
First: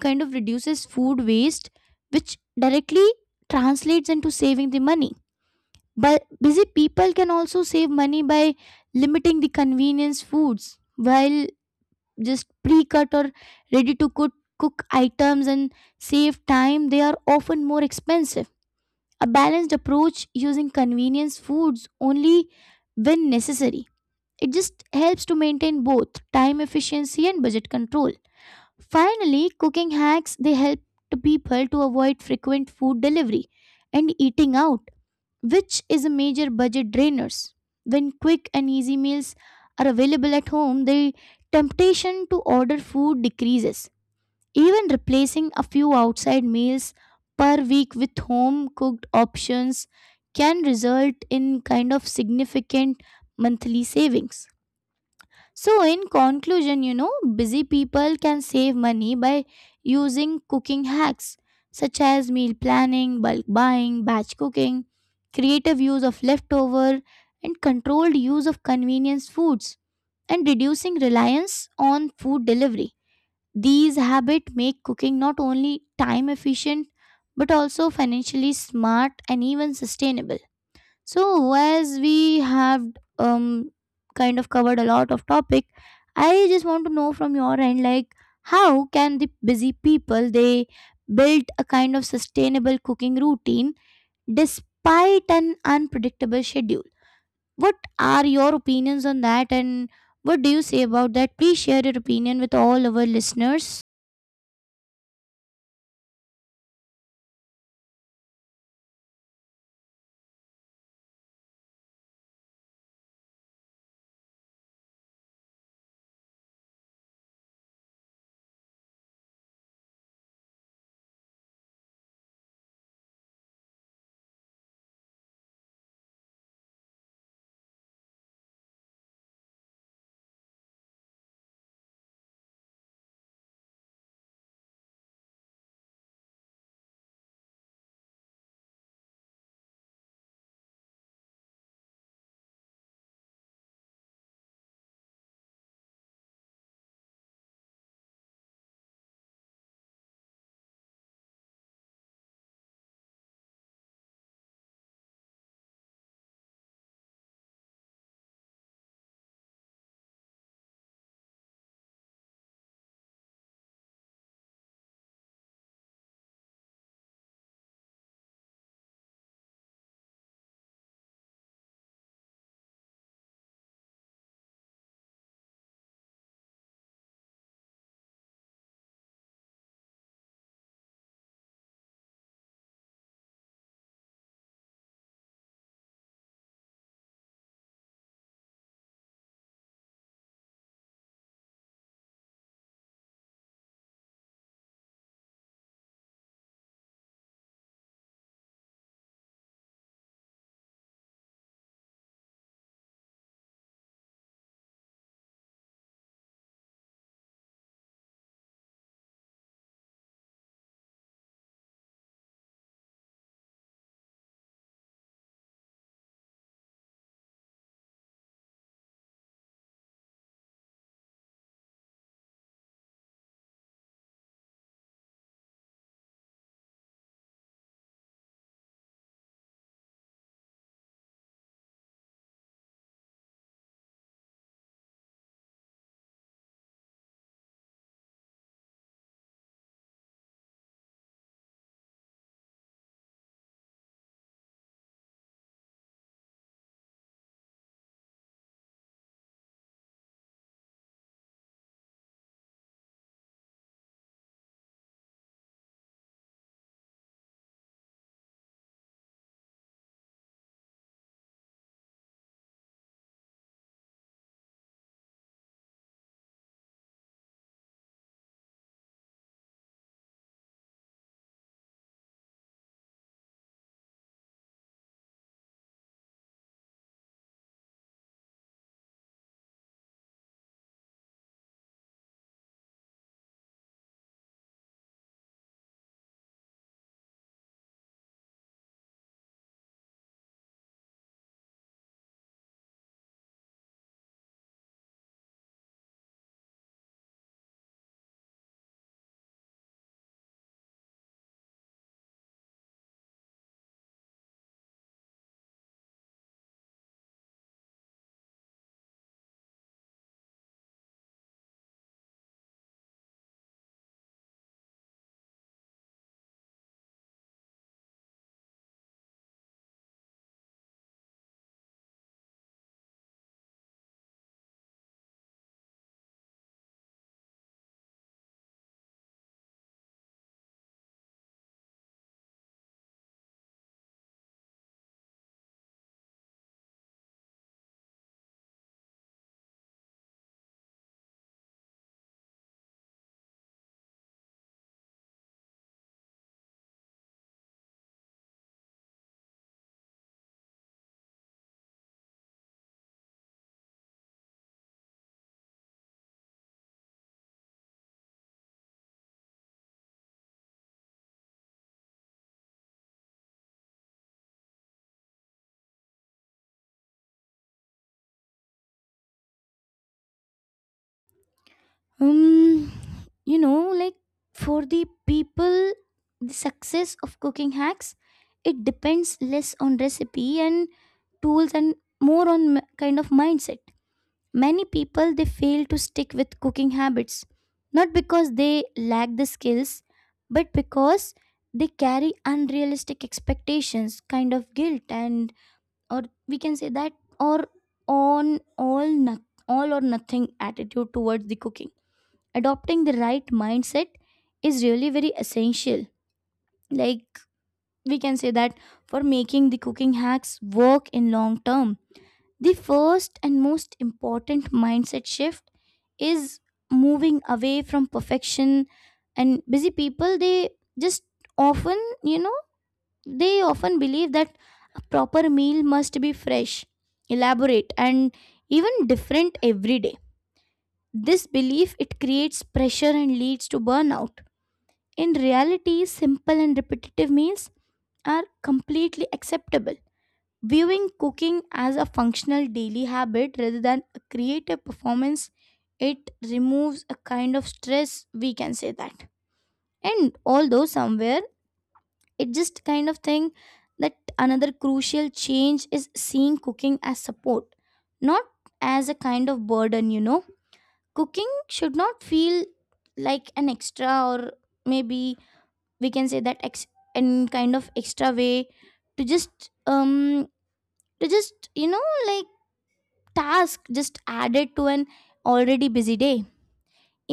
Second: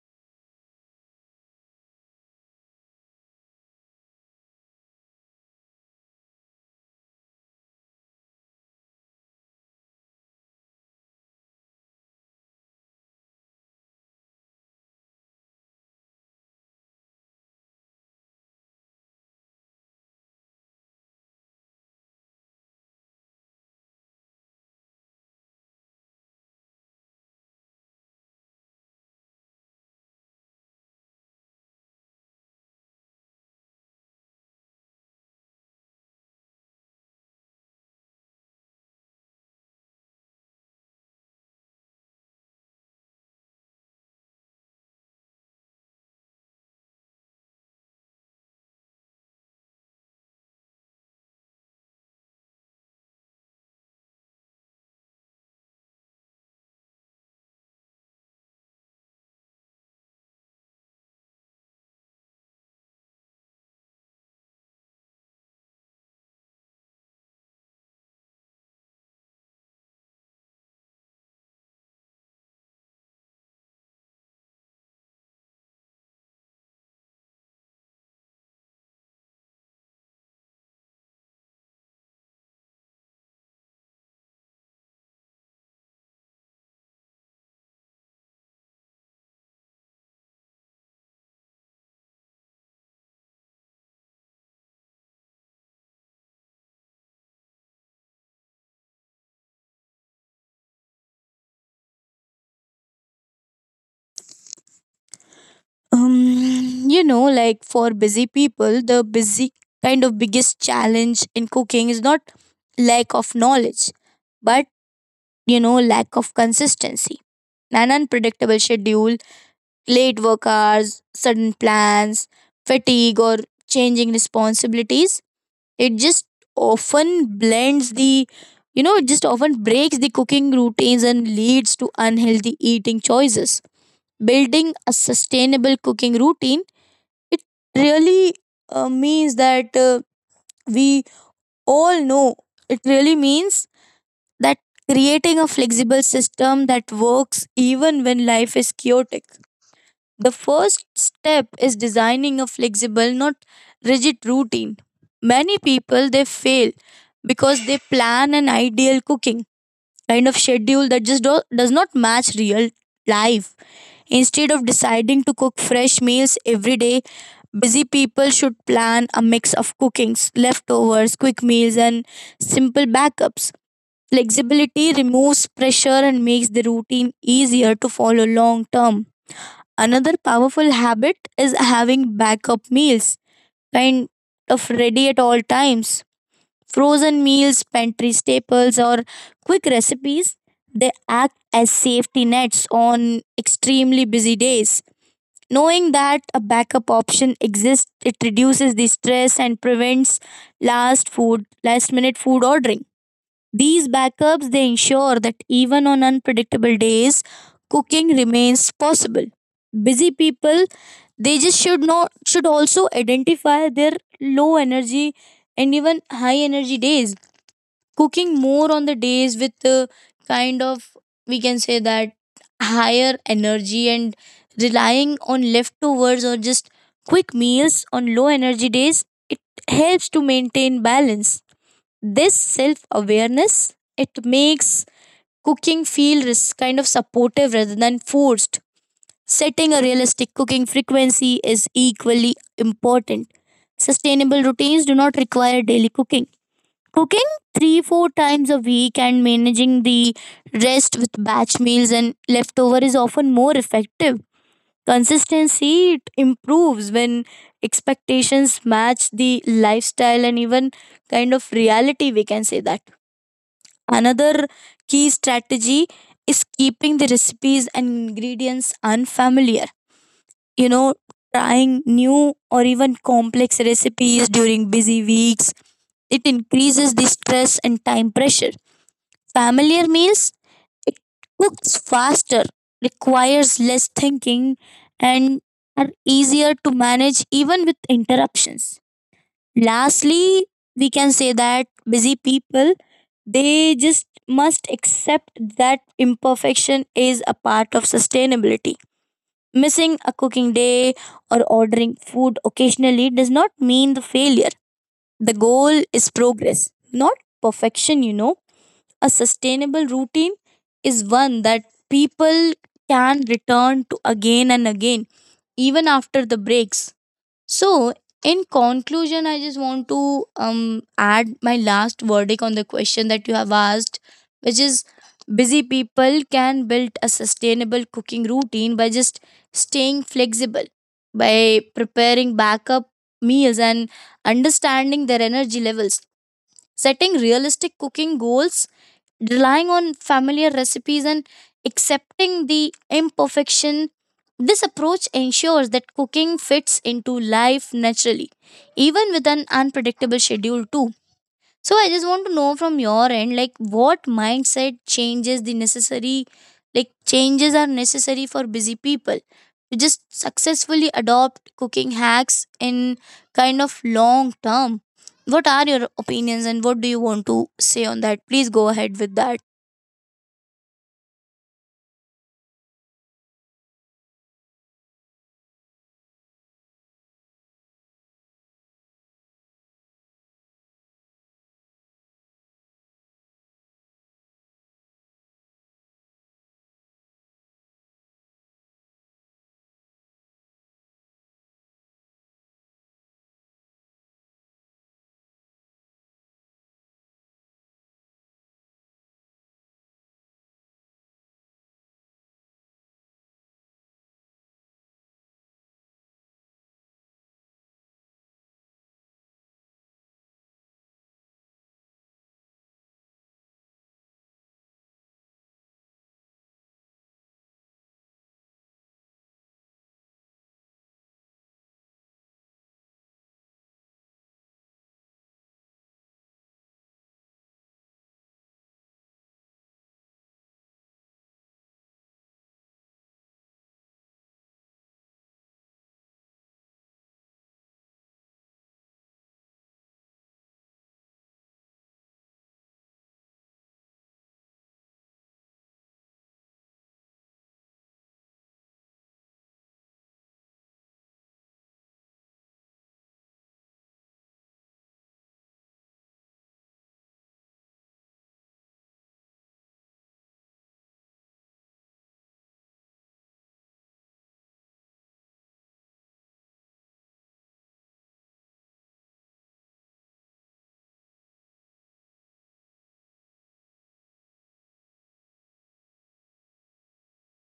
Speaker 1: kind of reduces food waste, which directly translates into saving the money. But busy people can also save money by limiting the convenience foods. While just pre-cut or ready to cook items and save time, they are often more expensive. A balanced approach using convenience foods only when necessary, it just helps to maintain both time efficiency and budget control. Finally, cooking hacks they help to people to avoid frequent food delivery and eating out, which is a major budget drainers. When quick and easy meals are available at home, the temptation to order food decreases. Even replacing a few outside meals per week with home cooked options can result in kind of significant monthly savings. So, in conclusion, you know, busy people can save money by using cooking hacks such as meal planning, bulk buying, batch cooking, creative use of leftover, and controlled use of convenience foods, and reducing reliance on food delivery. These habits make cooking not only time efficient but also financially smart and even sustainable. So, as we have um, kind of covered a lot of topic, I just want to know from your end, like, how can the busy people they build a kind of sustainable cooking routine despite an unpredictable schedule? What are your opinions on that, and what do you say about that? Please share your opinion with all our listeners.
Speaker 2: Like for busy people, the busy kind of biggest challenge in cooking is not lack of knowledge, but lack of consistency, an unpredictable schedule, late work hours, sudden plans, fatigue, or changing responsibilities. It just often blends the, you know, it just often breaks the cooking routines and leads to unhealthy eating choices. Building a sustainable cooking routine, it really means that we all know it really means that creating a flexible system that works even when life is chaotic. The first step is designing a flexible, not rigid routine. Many people they fail because they plan an ideal cooking kind of schedule that just does not match real life. Instead of deciding to cook fresh meals every day, busy people should plan a mix of cookings, leftovers, quick meals, and simple backups. Flexibility removes pressure and makes the routine easier to follow long term. Another powerful habit is having backup meals, kind of ready at all times. Frozen meals, pantry staples, or quick recipes, they act as safety nets on extremely busy days. Knowing that a backup option exists, it reduces the stress and prevents last minute food ordering. These backups, they ensure that even on unpredictable days, cooking remains possible. Busy people, they just should not should also identify their low energy and even high energy days. Cooking more on the days with kind of, we can say that, higher energy, and relying on leftovers or just quick meals on low energy days, it helps to maintain balance. This self awareness, it makes cooking feel supportive rather than forced. Setting a realistic cooking frequency is equally important. Sustainable routines do not require daily Cooking 3 4 times a week and managing the rest with batch meals and leftover is often more effective. Consistency, it improves when expectations match the lifestyle and even kind of reality, we can say that. Another key strategy is keeping the recipes and ingredients unfamiliar. You know, trying new or even complex recipes during busy weeks, it increases the stress and time pressure. Familiar meals, it cooks faster, requires less thinking, and are easier to manage even with interruptions. Lastly, we can say that busy people, they just must accept that imperfection is a part of sustainability. Missing a cooking day or ordering food occasionally does not mean the failure. The goal is progress, not perfection, you know. A sustainable routine is one that people can return to again and again, even after the breaks. So, in conclusion, I just want to add my last verdict on the question that you have asked, which is busy people can build a sustainable cooking routine by just staying flexible, by preparing backup meals and understanding their energy levels, setting realistic cooking goals, relying on familiar recipes and accepting the imperfection. This approach ensures that cooking fits into life naturally, even with an unpredictable schedule, too. So, I just want to know from your end, like, what mindset changes are necessary for busy people to just successfully adopt cooking hacks in kind of long term. What are your opinions and what do you want to say on that? Please go ahead with that.
Speaker 1: Um, you know, like, for the people, the success of cooking hacks it depends less on recipe and tools and more on kind of mindset. Many people they fail to stick with cooking habits not because they lack the skills, but because they carry unrealistic expectations, kind of guilt, and or we can say that, or on all or nothing attitude towards the cooking. Adopting the right mindset is really very essential, like we can say that, for making the cooking hacks work in long term. The first and most important mindset shift is moving away from perfection. And busy people they just often you know they often believe that a proper meal must be fresh, elaborate, and even different every day. This belief it creates pressure and leads to burnout. In reality, simple and repetitive meals are completely acceptable. Viewing cooking as a functional daily habit rather than a creative performance, it removes a kind of stress, we can say that. And although somewhere, it just kind of thing that another crucial change is seeing cooking as support, not as a kind of burden, you know. Cooking should not feel like an extra or maybe we can say that ex- and kind of extra way to just um to just like task just added to an already busy day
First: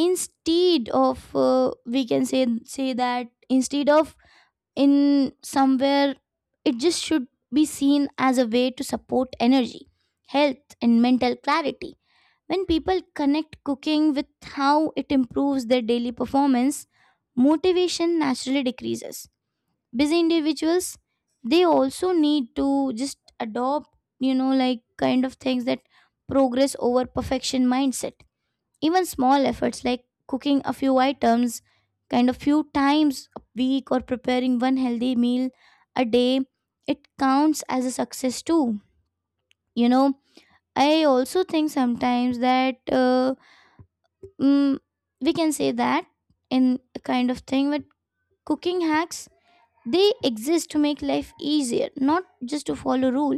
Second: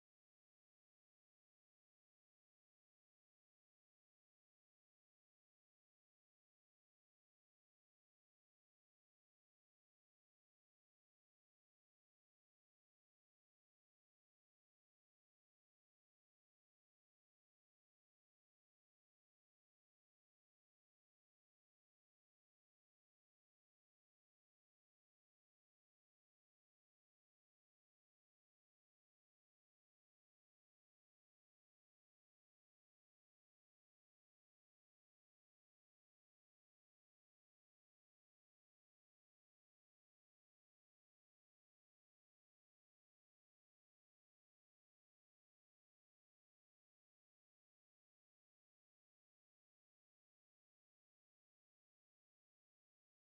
Speaker 1: instead of we can say that instead of in somewhere it just should be seen as a way to support energy, health and mental clarity. When people connect cooking with how it improves their daily performance, motivation naturally decreases. Busy individuals, they also need to just adopt, you know, like kind of things that progress over perfection mindset. Even small efforts like cooking a few items, kind of few times a week, or preparing one healthy meal a day, it counts as a success too, you know. I also think sometimes that mm, we can say that in a kind of thing with cooking hacks, they exist to make life easier, not just to follow rule.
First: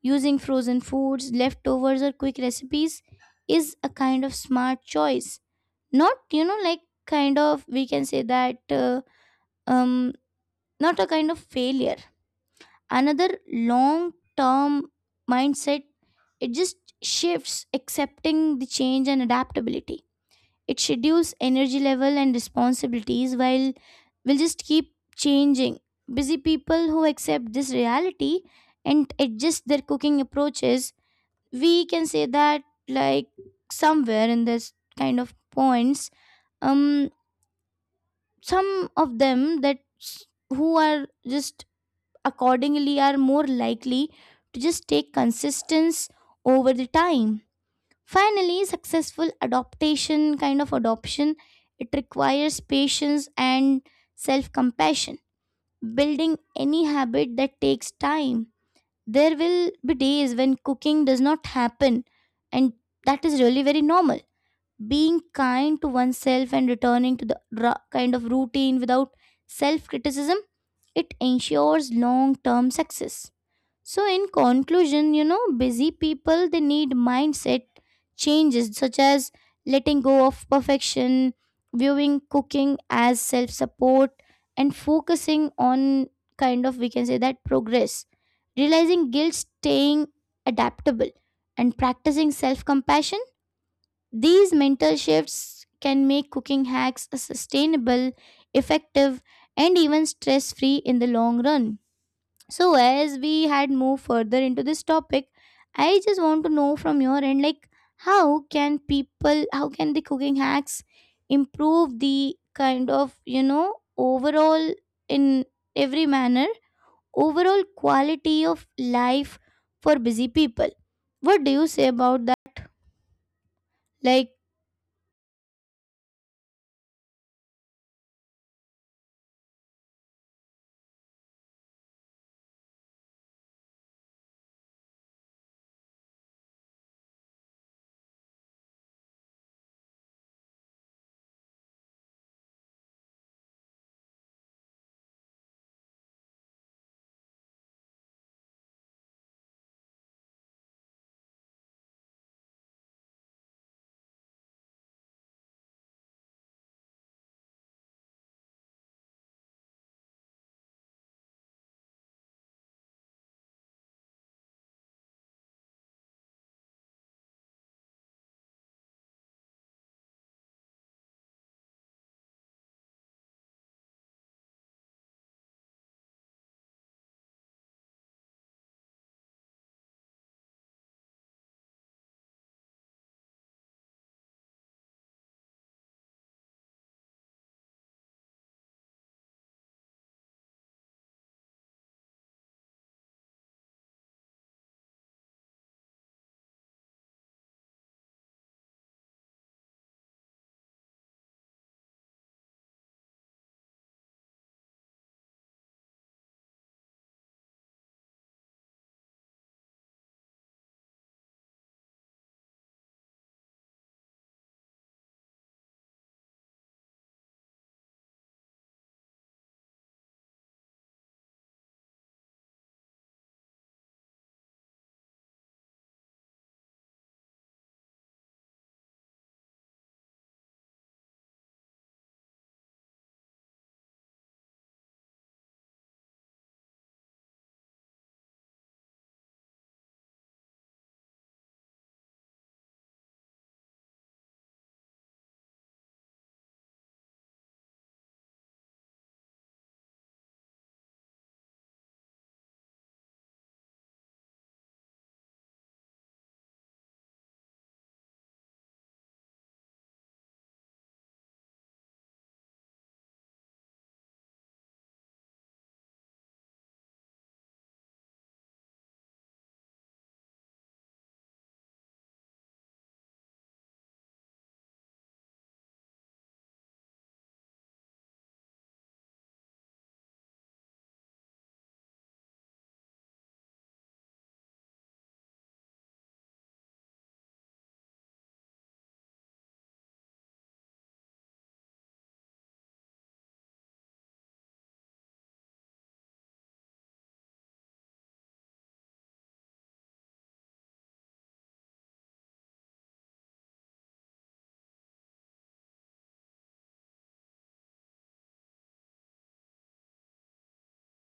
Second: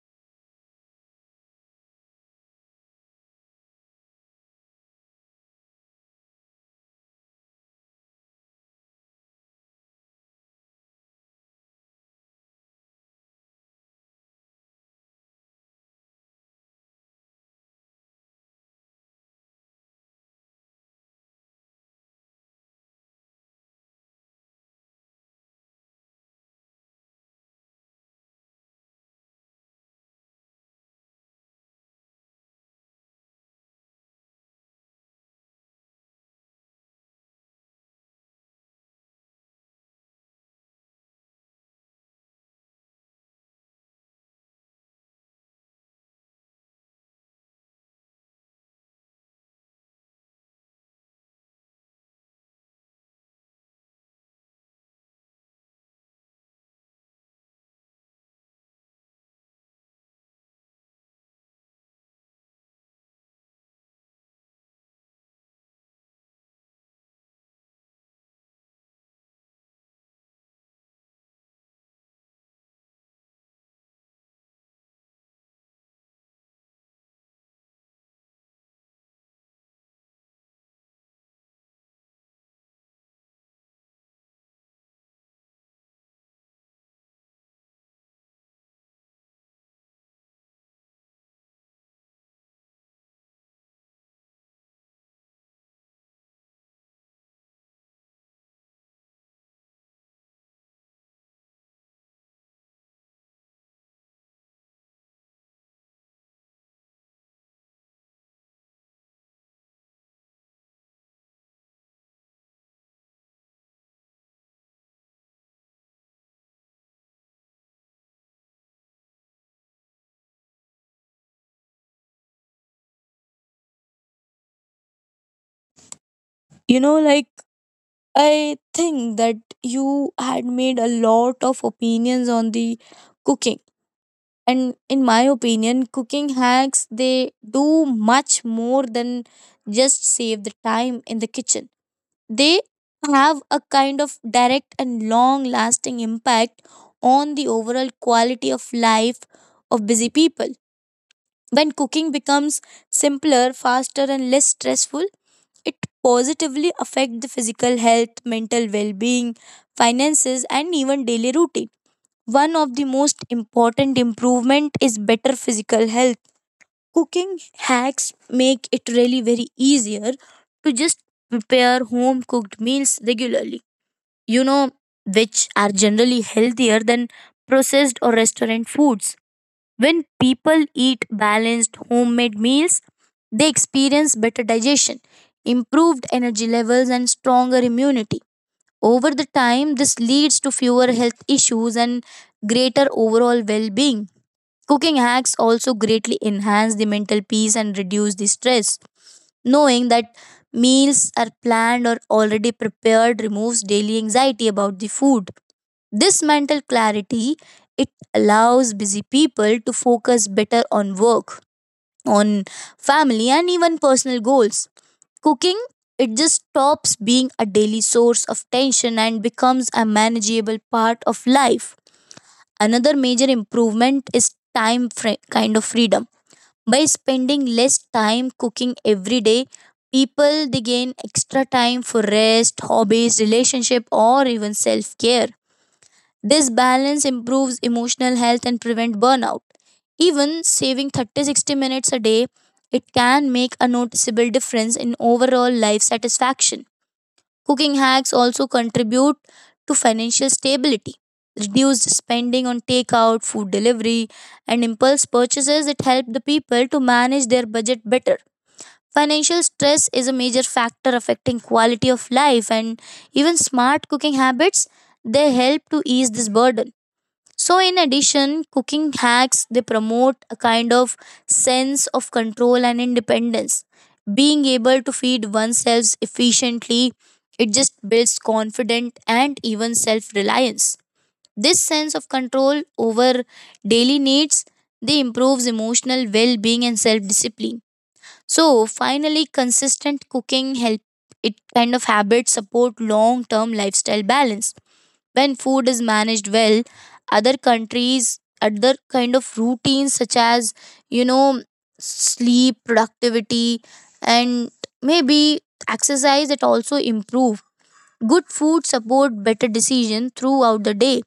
Speaker 1: Using frozen foods, leftovers or quick recipes is a kind of smart choice. Not, you know, like kind of we can say that um not a kind of failure. Another long term mindset, it just shifts, accepting the change and adaptability. It schedules energy level and responsibilities while will just keep changing. Busy people who accept this reality and adjust their cooking approaches, we can say that, like, somewhere in this kind of points, um, some of them that who are just accordingly are more likely to just take consistence over the time. Finally, successful adaptation, kind of adoption, it requires patience and self-compassion. Building any habit that takes time. There will be days when cooking does not happen, and that is really very normal. Being kind to oneself and returning to the kind of routine without self-criticism, it ensures long-term success. So, in conclusion, you know, busy people, they need mindset changes such as letting go of perfection, viewing cooking as self support, and focusing on kind of we can say that progress, realizing guilt, staying adaptable, and practicing self compassion. These mental shifts can make cooking hacks sustainable, effective, and even stress free in the long run. So, as we had moved further into this topic, I just want to know from your end, like, how can people, how can the cooking hacks improve the kind of, you know, overall in every manner, overall quality of life for busy people? What do you say about that? Like,
Speaker 2: You know, like, I think that you had made a lot of opinions on the cooking. And in my opinion, cooking hacks, they do much more than just save the time in the kitchen. They have a kind of direct and long lasting impact on the overall quality of life of busy people. When cooking becomes simpler, faster, and less stressful, it positively affects the physical health, mental well-being, finances, and even daily routine. One of the most important improvement is better physical health. Cooking hacks make it really very easier to just prepare home cooked meals regularly you know which are generally healthier than processed or restaurant foods. When people eat balanced homemade meals, they experience better digestion, improved energy levels, and stronger immunity. Over the time, this leads to fewer health issues and greater overall well being. Cooking hacks also greatly enhance the mental peace and reduce the stress. Knowing that meals are planned or already prepared removes daily anxiety about the food. This mental clarity, it allows busy people to focus better on work, on family and even personal goals. Cooking, it just stops being a daily source of tension and becomes a manageable part of life. Another major improvement is time freedom. By spending less time cooking every day, people they gain extra time for rest, hobbies, relationship or even self-care. This balance improves emotional health and prevent burnout. Even saving 30-60 minutes a day, it can make a noticeable difference in overall life satisfaction. Cooking hacks also contribute to financial stability. Reduced spending on takeout, food delivery, and impulse purchases, it helped the people to manage their budget better. Financial stress is a major factor affecting quality of life, and even smart cooking habits, they help to ease this burden. So, in addition, cooking hacks, they promote a kind of sense of control and independence. Being able to feed oneself efficiently, it just builds confidence and even self reliance. This sense of control over daily needs, they improves emotional well being and self discipline. So, finally, consistent cooking help it kind of habits support long term lifestyle balance when food is managed well, other countries, other kind of routines such as you know sleep productivity and maybe exercise it also improve good food support better decision throughout the day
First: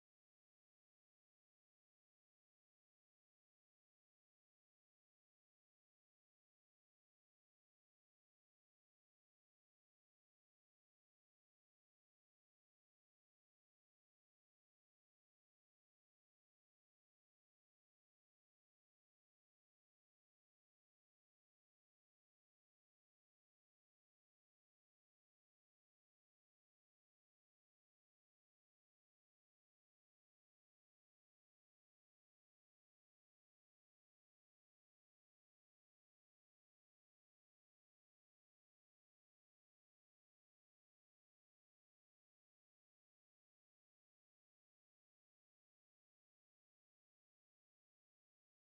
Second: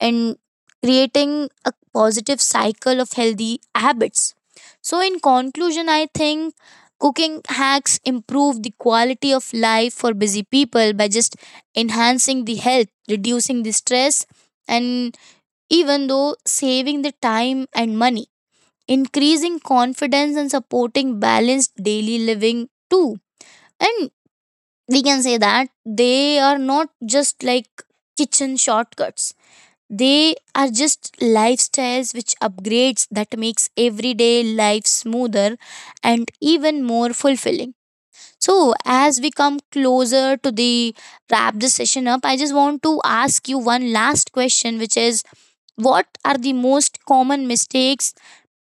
Speaker 2: and creating a positive cycle of healthy habits. So, in conclusion, I think cooking hacks improve the quality of life for busy people by just enhancing the health, reducing the stress, and even though saving the time and money, increasing confidence and supporting balanced daily living too. And we can say that they are not just like kitchen shortcuts, they are just lifestyles which upgrades that makes everyday life smoother and even more fulfilling. So as we come closer to the wrap this session up, I just want to ask you one last question which is, what are the most common mistakes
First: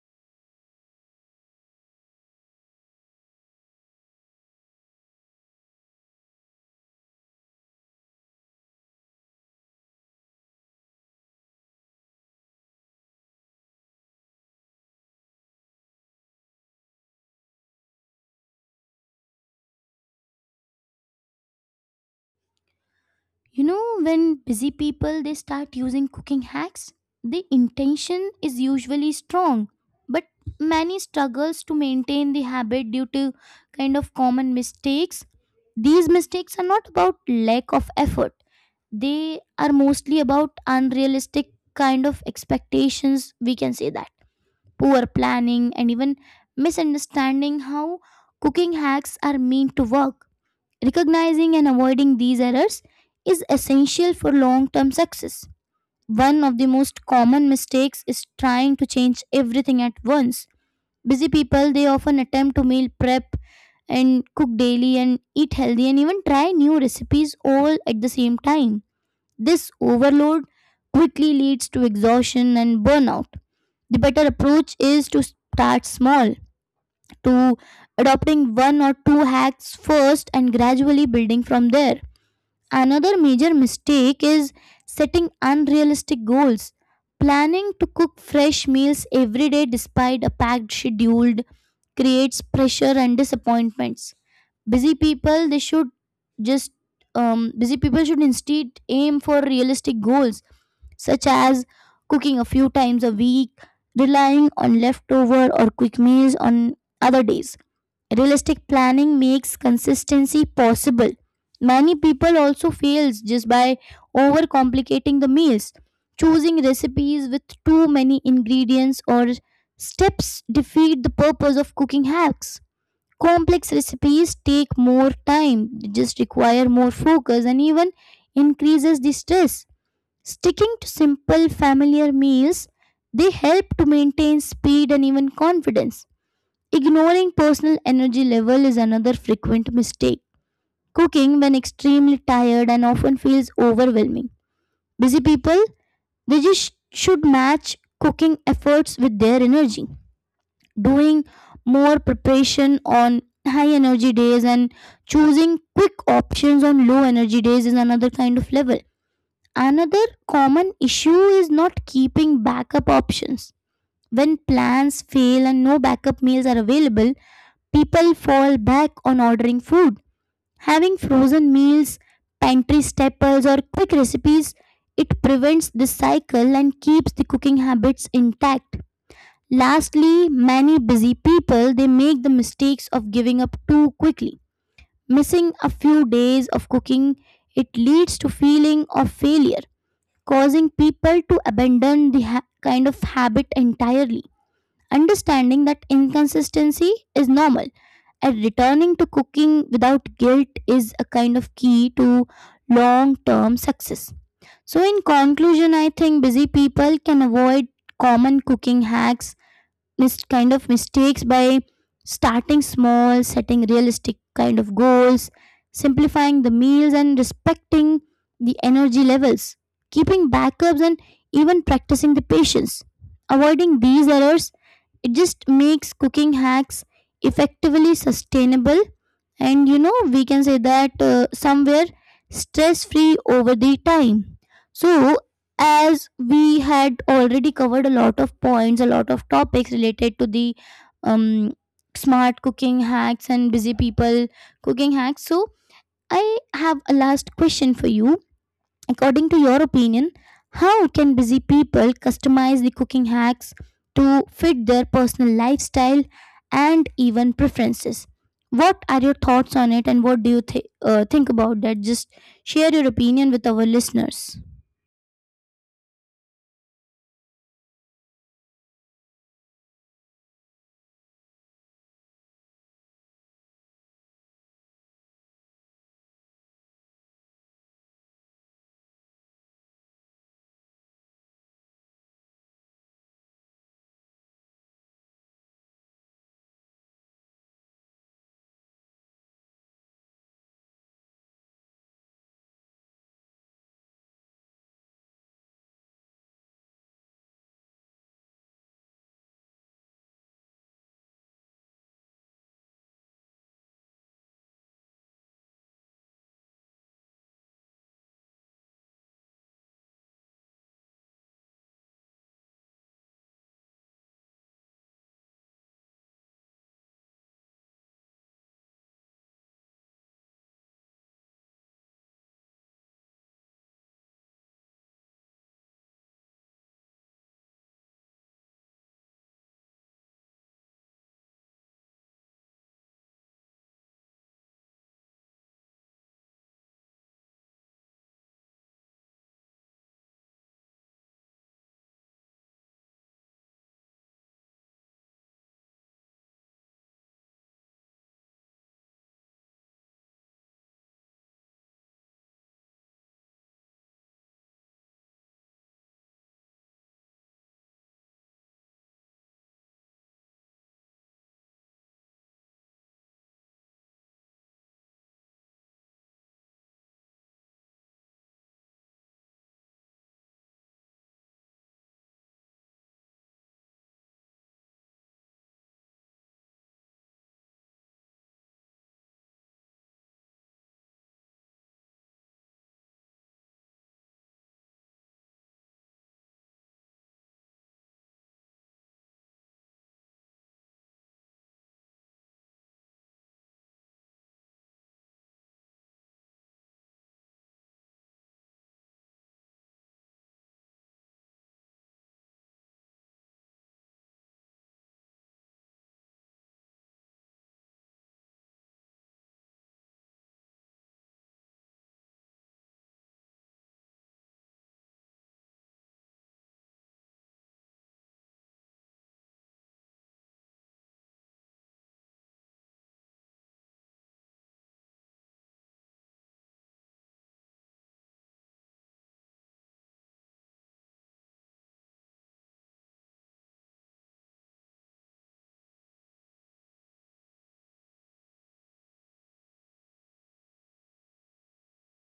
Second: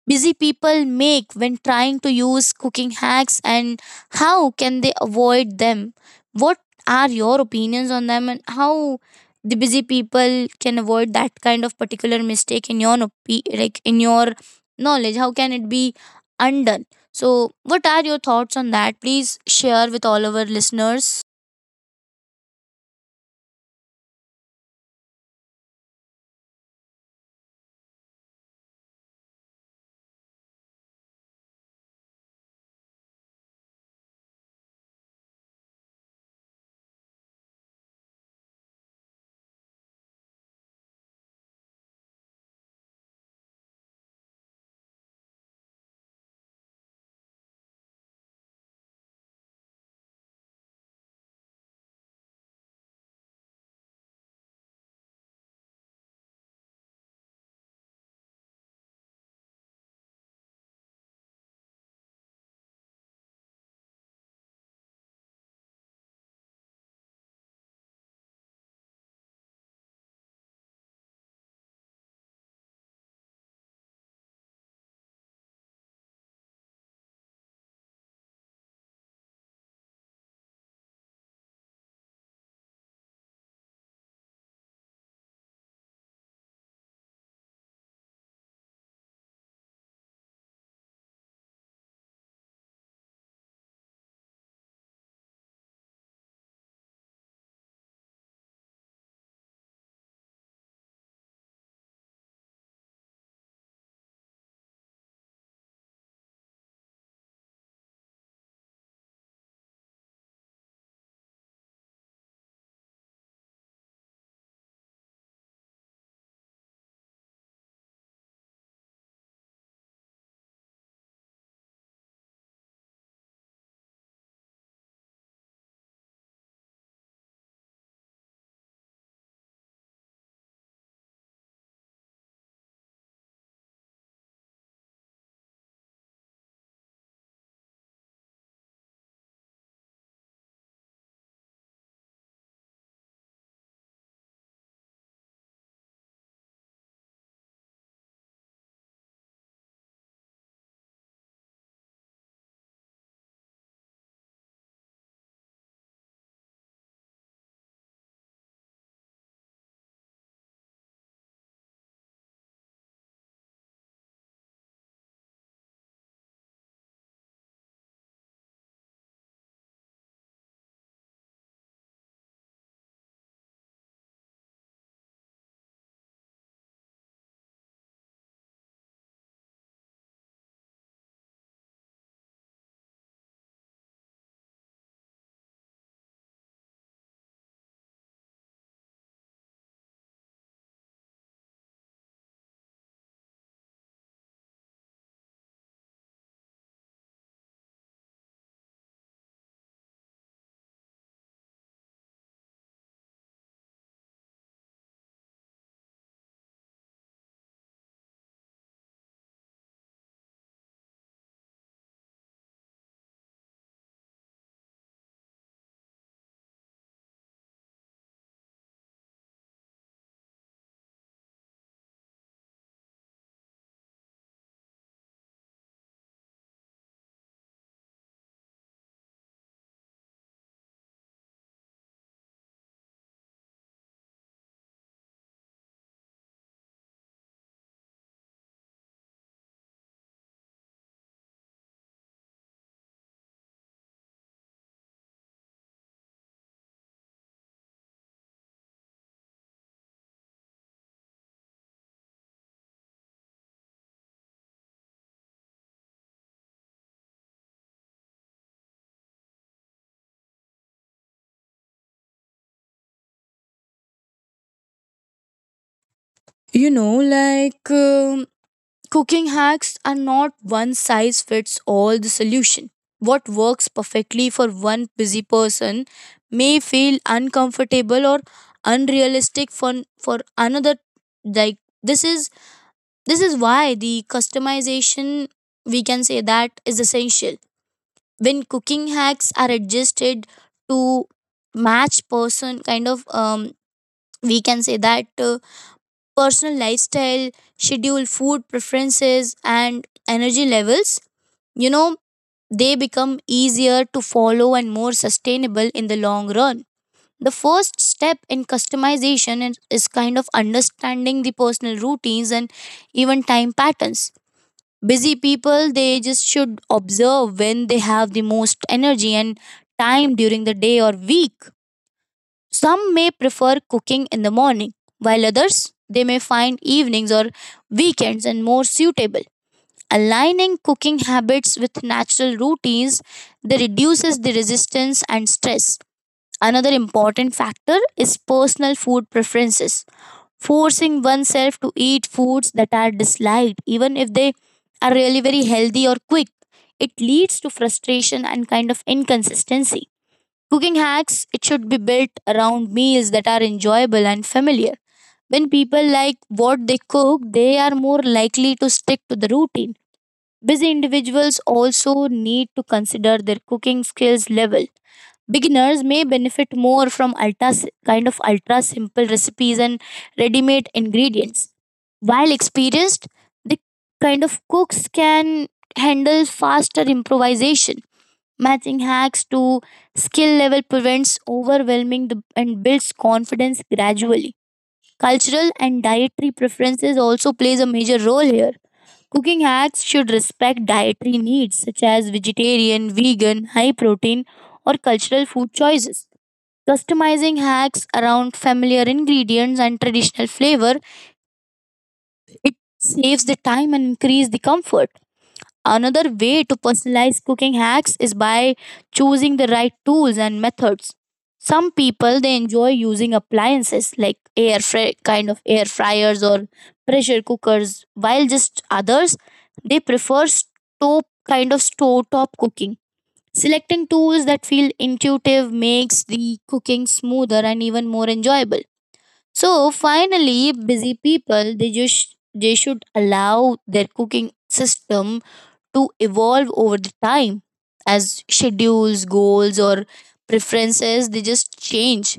Speaker 2: busy people make when trying to use cooking hacks and how can they avoid them? What are your opinions on them and how the busy people can avoid that kind of particular mistake in your like in your knowledge? How can it be undone? So, what are your thoughts on that? Please share with all our listeners.
Speaker 1: you know, when busy people they start using cooking hacks, the intention is usually strong, but many struggles to maintain the habit due to kind of common mistakes. These mistakes are not about lack of effort. They are mostly about unrealistic kind of expectations, we can say that. Poor planning and even misunderstanding how cooking hacks are meant to work. Recognizing and avoiding these errors is essential for long term success. One of the most common mistakes is trying to change everything at once. Busy people, they often attempt to meal prep and cook daily and eat healthy and even try new recipes all at the same time. This overload quickly leads to exhaustion and burnout. The better approach is to start small, to adopting one or two hacks first and gradually building from there. Another major mistake is setting unrealistic goals. Planning to cook fresh meals every day despite a packed schedule creates pressure and disappointments. Busy people they should just Busy people should instead aim for realistic goals such as cooking a few times a week, relying on leftover or quick meals on other days. Realistic planning makes consistency possible. Many people also fails just by overcomplicating the meals. Choosing recipes with too many ingredients or steps defeat the purpose of cooking hacks. Complex recipes take more time, they just require more focus and even increases the stress. Sticking to simple familiar meals, they help to maintain speed and even confidence. Ignoring personal energy level is another frequent mistake. Cooking when extremely tired and often feels overwhelming. Busy people, they just should match cooking efforts with their energy. Doing more preparation on high energy days and choosing quick options on low energy days is another kind of level. Another common issue is not keeping backup options. When plans fail and no backup meals are available, people fall back on ordering food. Having frozen meals, pantry staples, or quick recipes, it prevents this cycle and keeps the cooking habits intact. Lastly, many busy people they make the mistakes of giving up too quickly. Missing a few days of cooking, it leads to feeling of failure, causing people to abandon the kind of habit entirely. Understanding that inconsistency is normal and returning to cooking without guilt is a kind of key to long term success. So, in conclusion, I think busy people can avoid common cooking hacks, kind of mistakes by starting small, setting realistic kind of goals, simplifying the meals, and respecting the energy levels, keeping backups, and even practicing the patience. Avoiding these errors, it just makes cooking hacks effectively sustainable and you know we can say that somewhere stress free over the time. So, as we had already covered a lot of points, a lot of topics related to the um, smart cooking hacks and busy people cooking hacks, so I have a last question for you. According to your opinion, how can busy people customize the cooking hacks to fit their personal lifestyle and even preferences? What are your thoughts on it and what do you think about that? Just share your opinion with our listeners.
Speaker 2: You know, like um Cooking hacks are not one size fits all the solution. What works perfectly for one busy person may feel uncomfortable or unrealistic for, another. Like, this is why the customization, we can say that is essential. When cooking hacks are adjusted to match person we can say that personal lifestyle, schedule, food preferences, and energy levels, you know, they become easier to follow and more sustainable in the long run. The first step in customization is kind of understanding the personal routines and even time patterns. Busy people, they just should observe when they have the most energy and time during the day or week. Some may prefer cooking in the morning, while others they may find evenings or weekends and more suitable. Aligning cooking habits with natural routines, they reduces the resistance and stress. Another important factor is personal food preferences. Forcing oneself to eat foods that are disliked, even if they are really very healthy or quick, it leads to frustration and kind of inconsistency. Cooking hacks, it should be built around meals that are enjoyable and familiar. When people like what they cook, they are more likely to stick to the routine. Busy individuals also need to consider their cooking skills level. Beginners may benefit more from kind of ultra simple recipes and ready-made ingredients. While experienced, the kind of cooks can handle faster improvisation. Matching hacks to skill level prevents overwhelming the, and builds confidence gradually. Cultural and dietary preferences also plays a major role here. Cooking hacks should respect dietary needs such as vegetarian, vegan, high protein or cultural food choices. Customizing hacks around familiar ingredients and traditional flavor, it saves the time and increase the comfort. Another way to personalize cooking hacks is by choosing the right tools and methods. Some people they enjoy using appliances like kind of air fryers or pressure cookers, while just others they prefer stove kind of stove top cooking. Selecting tools that feel intuitive makes the cooking smoother and even more enjoyable. So finally, busy people they should allow their cooking system to evolve over the time as schedules, goals, or preferences they just change.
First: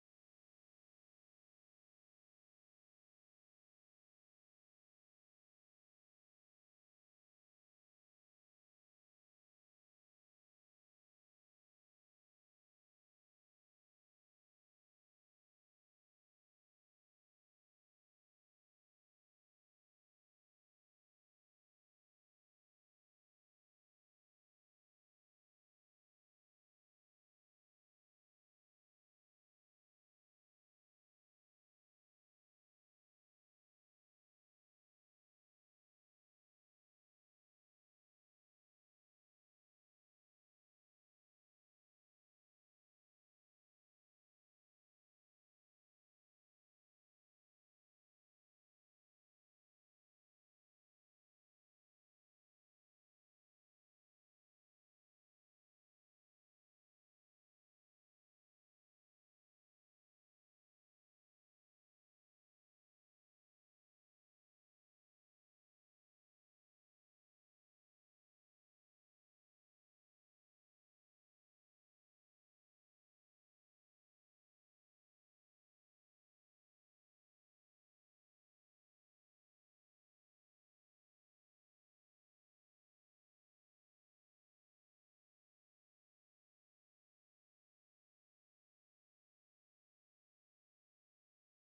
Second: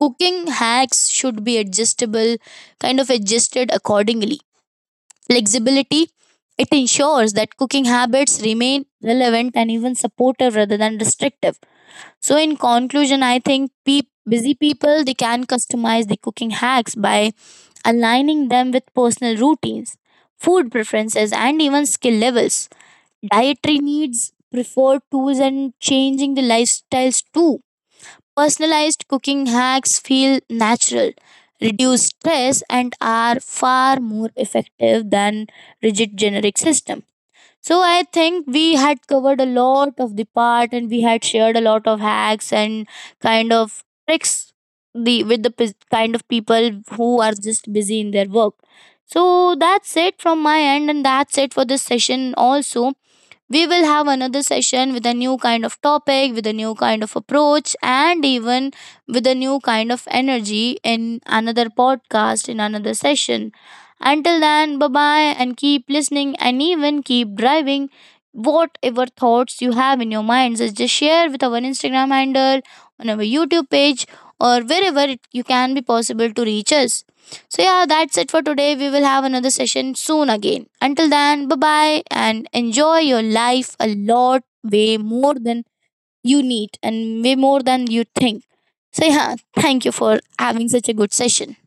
Speaker 2: Cooking hacks should be kind of adjusted accordingly. Flexibility, it ensures that cooking habits remain relevant and even supportive rather than restrictive. So in conclusion, I think busy people they can customize the cooking hacks by aligning them with personal routines, food preferences, and even skill levels, dietary needs, preferred tools, and changing the lifestyles too. Personalized cooking hacks feel natural, reduce stress, and are far more effective than rigid generic systems. So I think we had covered a lot of the part and we had shared a lot of hacks and kind of tricks the with the kind of people who are just busy in their work. So that's it from my end and that's it for this session also. We will have another session with a new kind of topic, with a new kind of approach, and even with a new kind of energy in another podcast, in another session. Until then, bye bye, and keep listening and even keep driving. Whatever thoughts you have in your minds, is just share with our Instagram handle, on our YouTube page, or wherever it, you can be possible to reach us. So, yeah, that's it for today. We will have another session soon again. Until then, bye bye and enjoy your life a lot, way more than you need and way more than you think. So, yeah, thank you for having such a good session.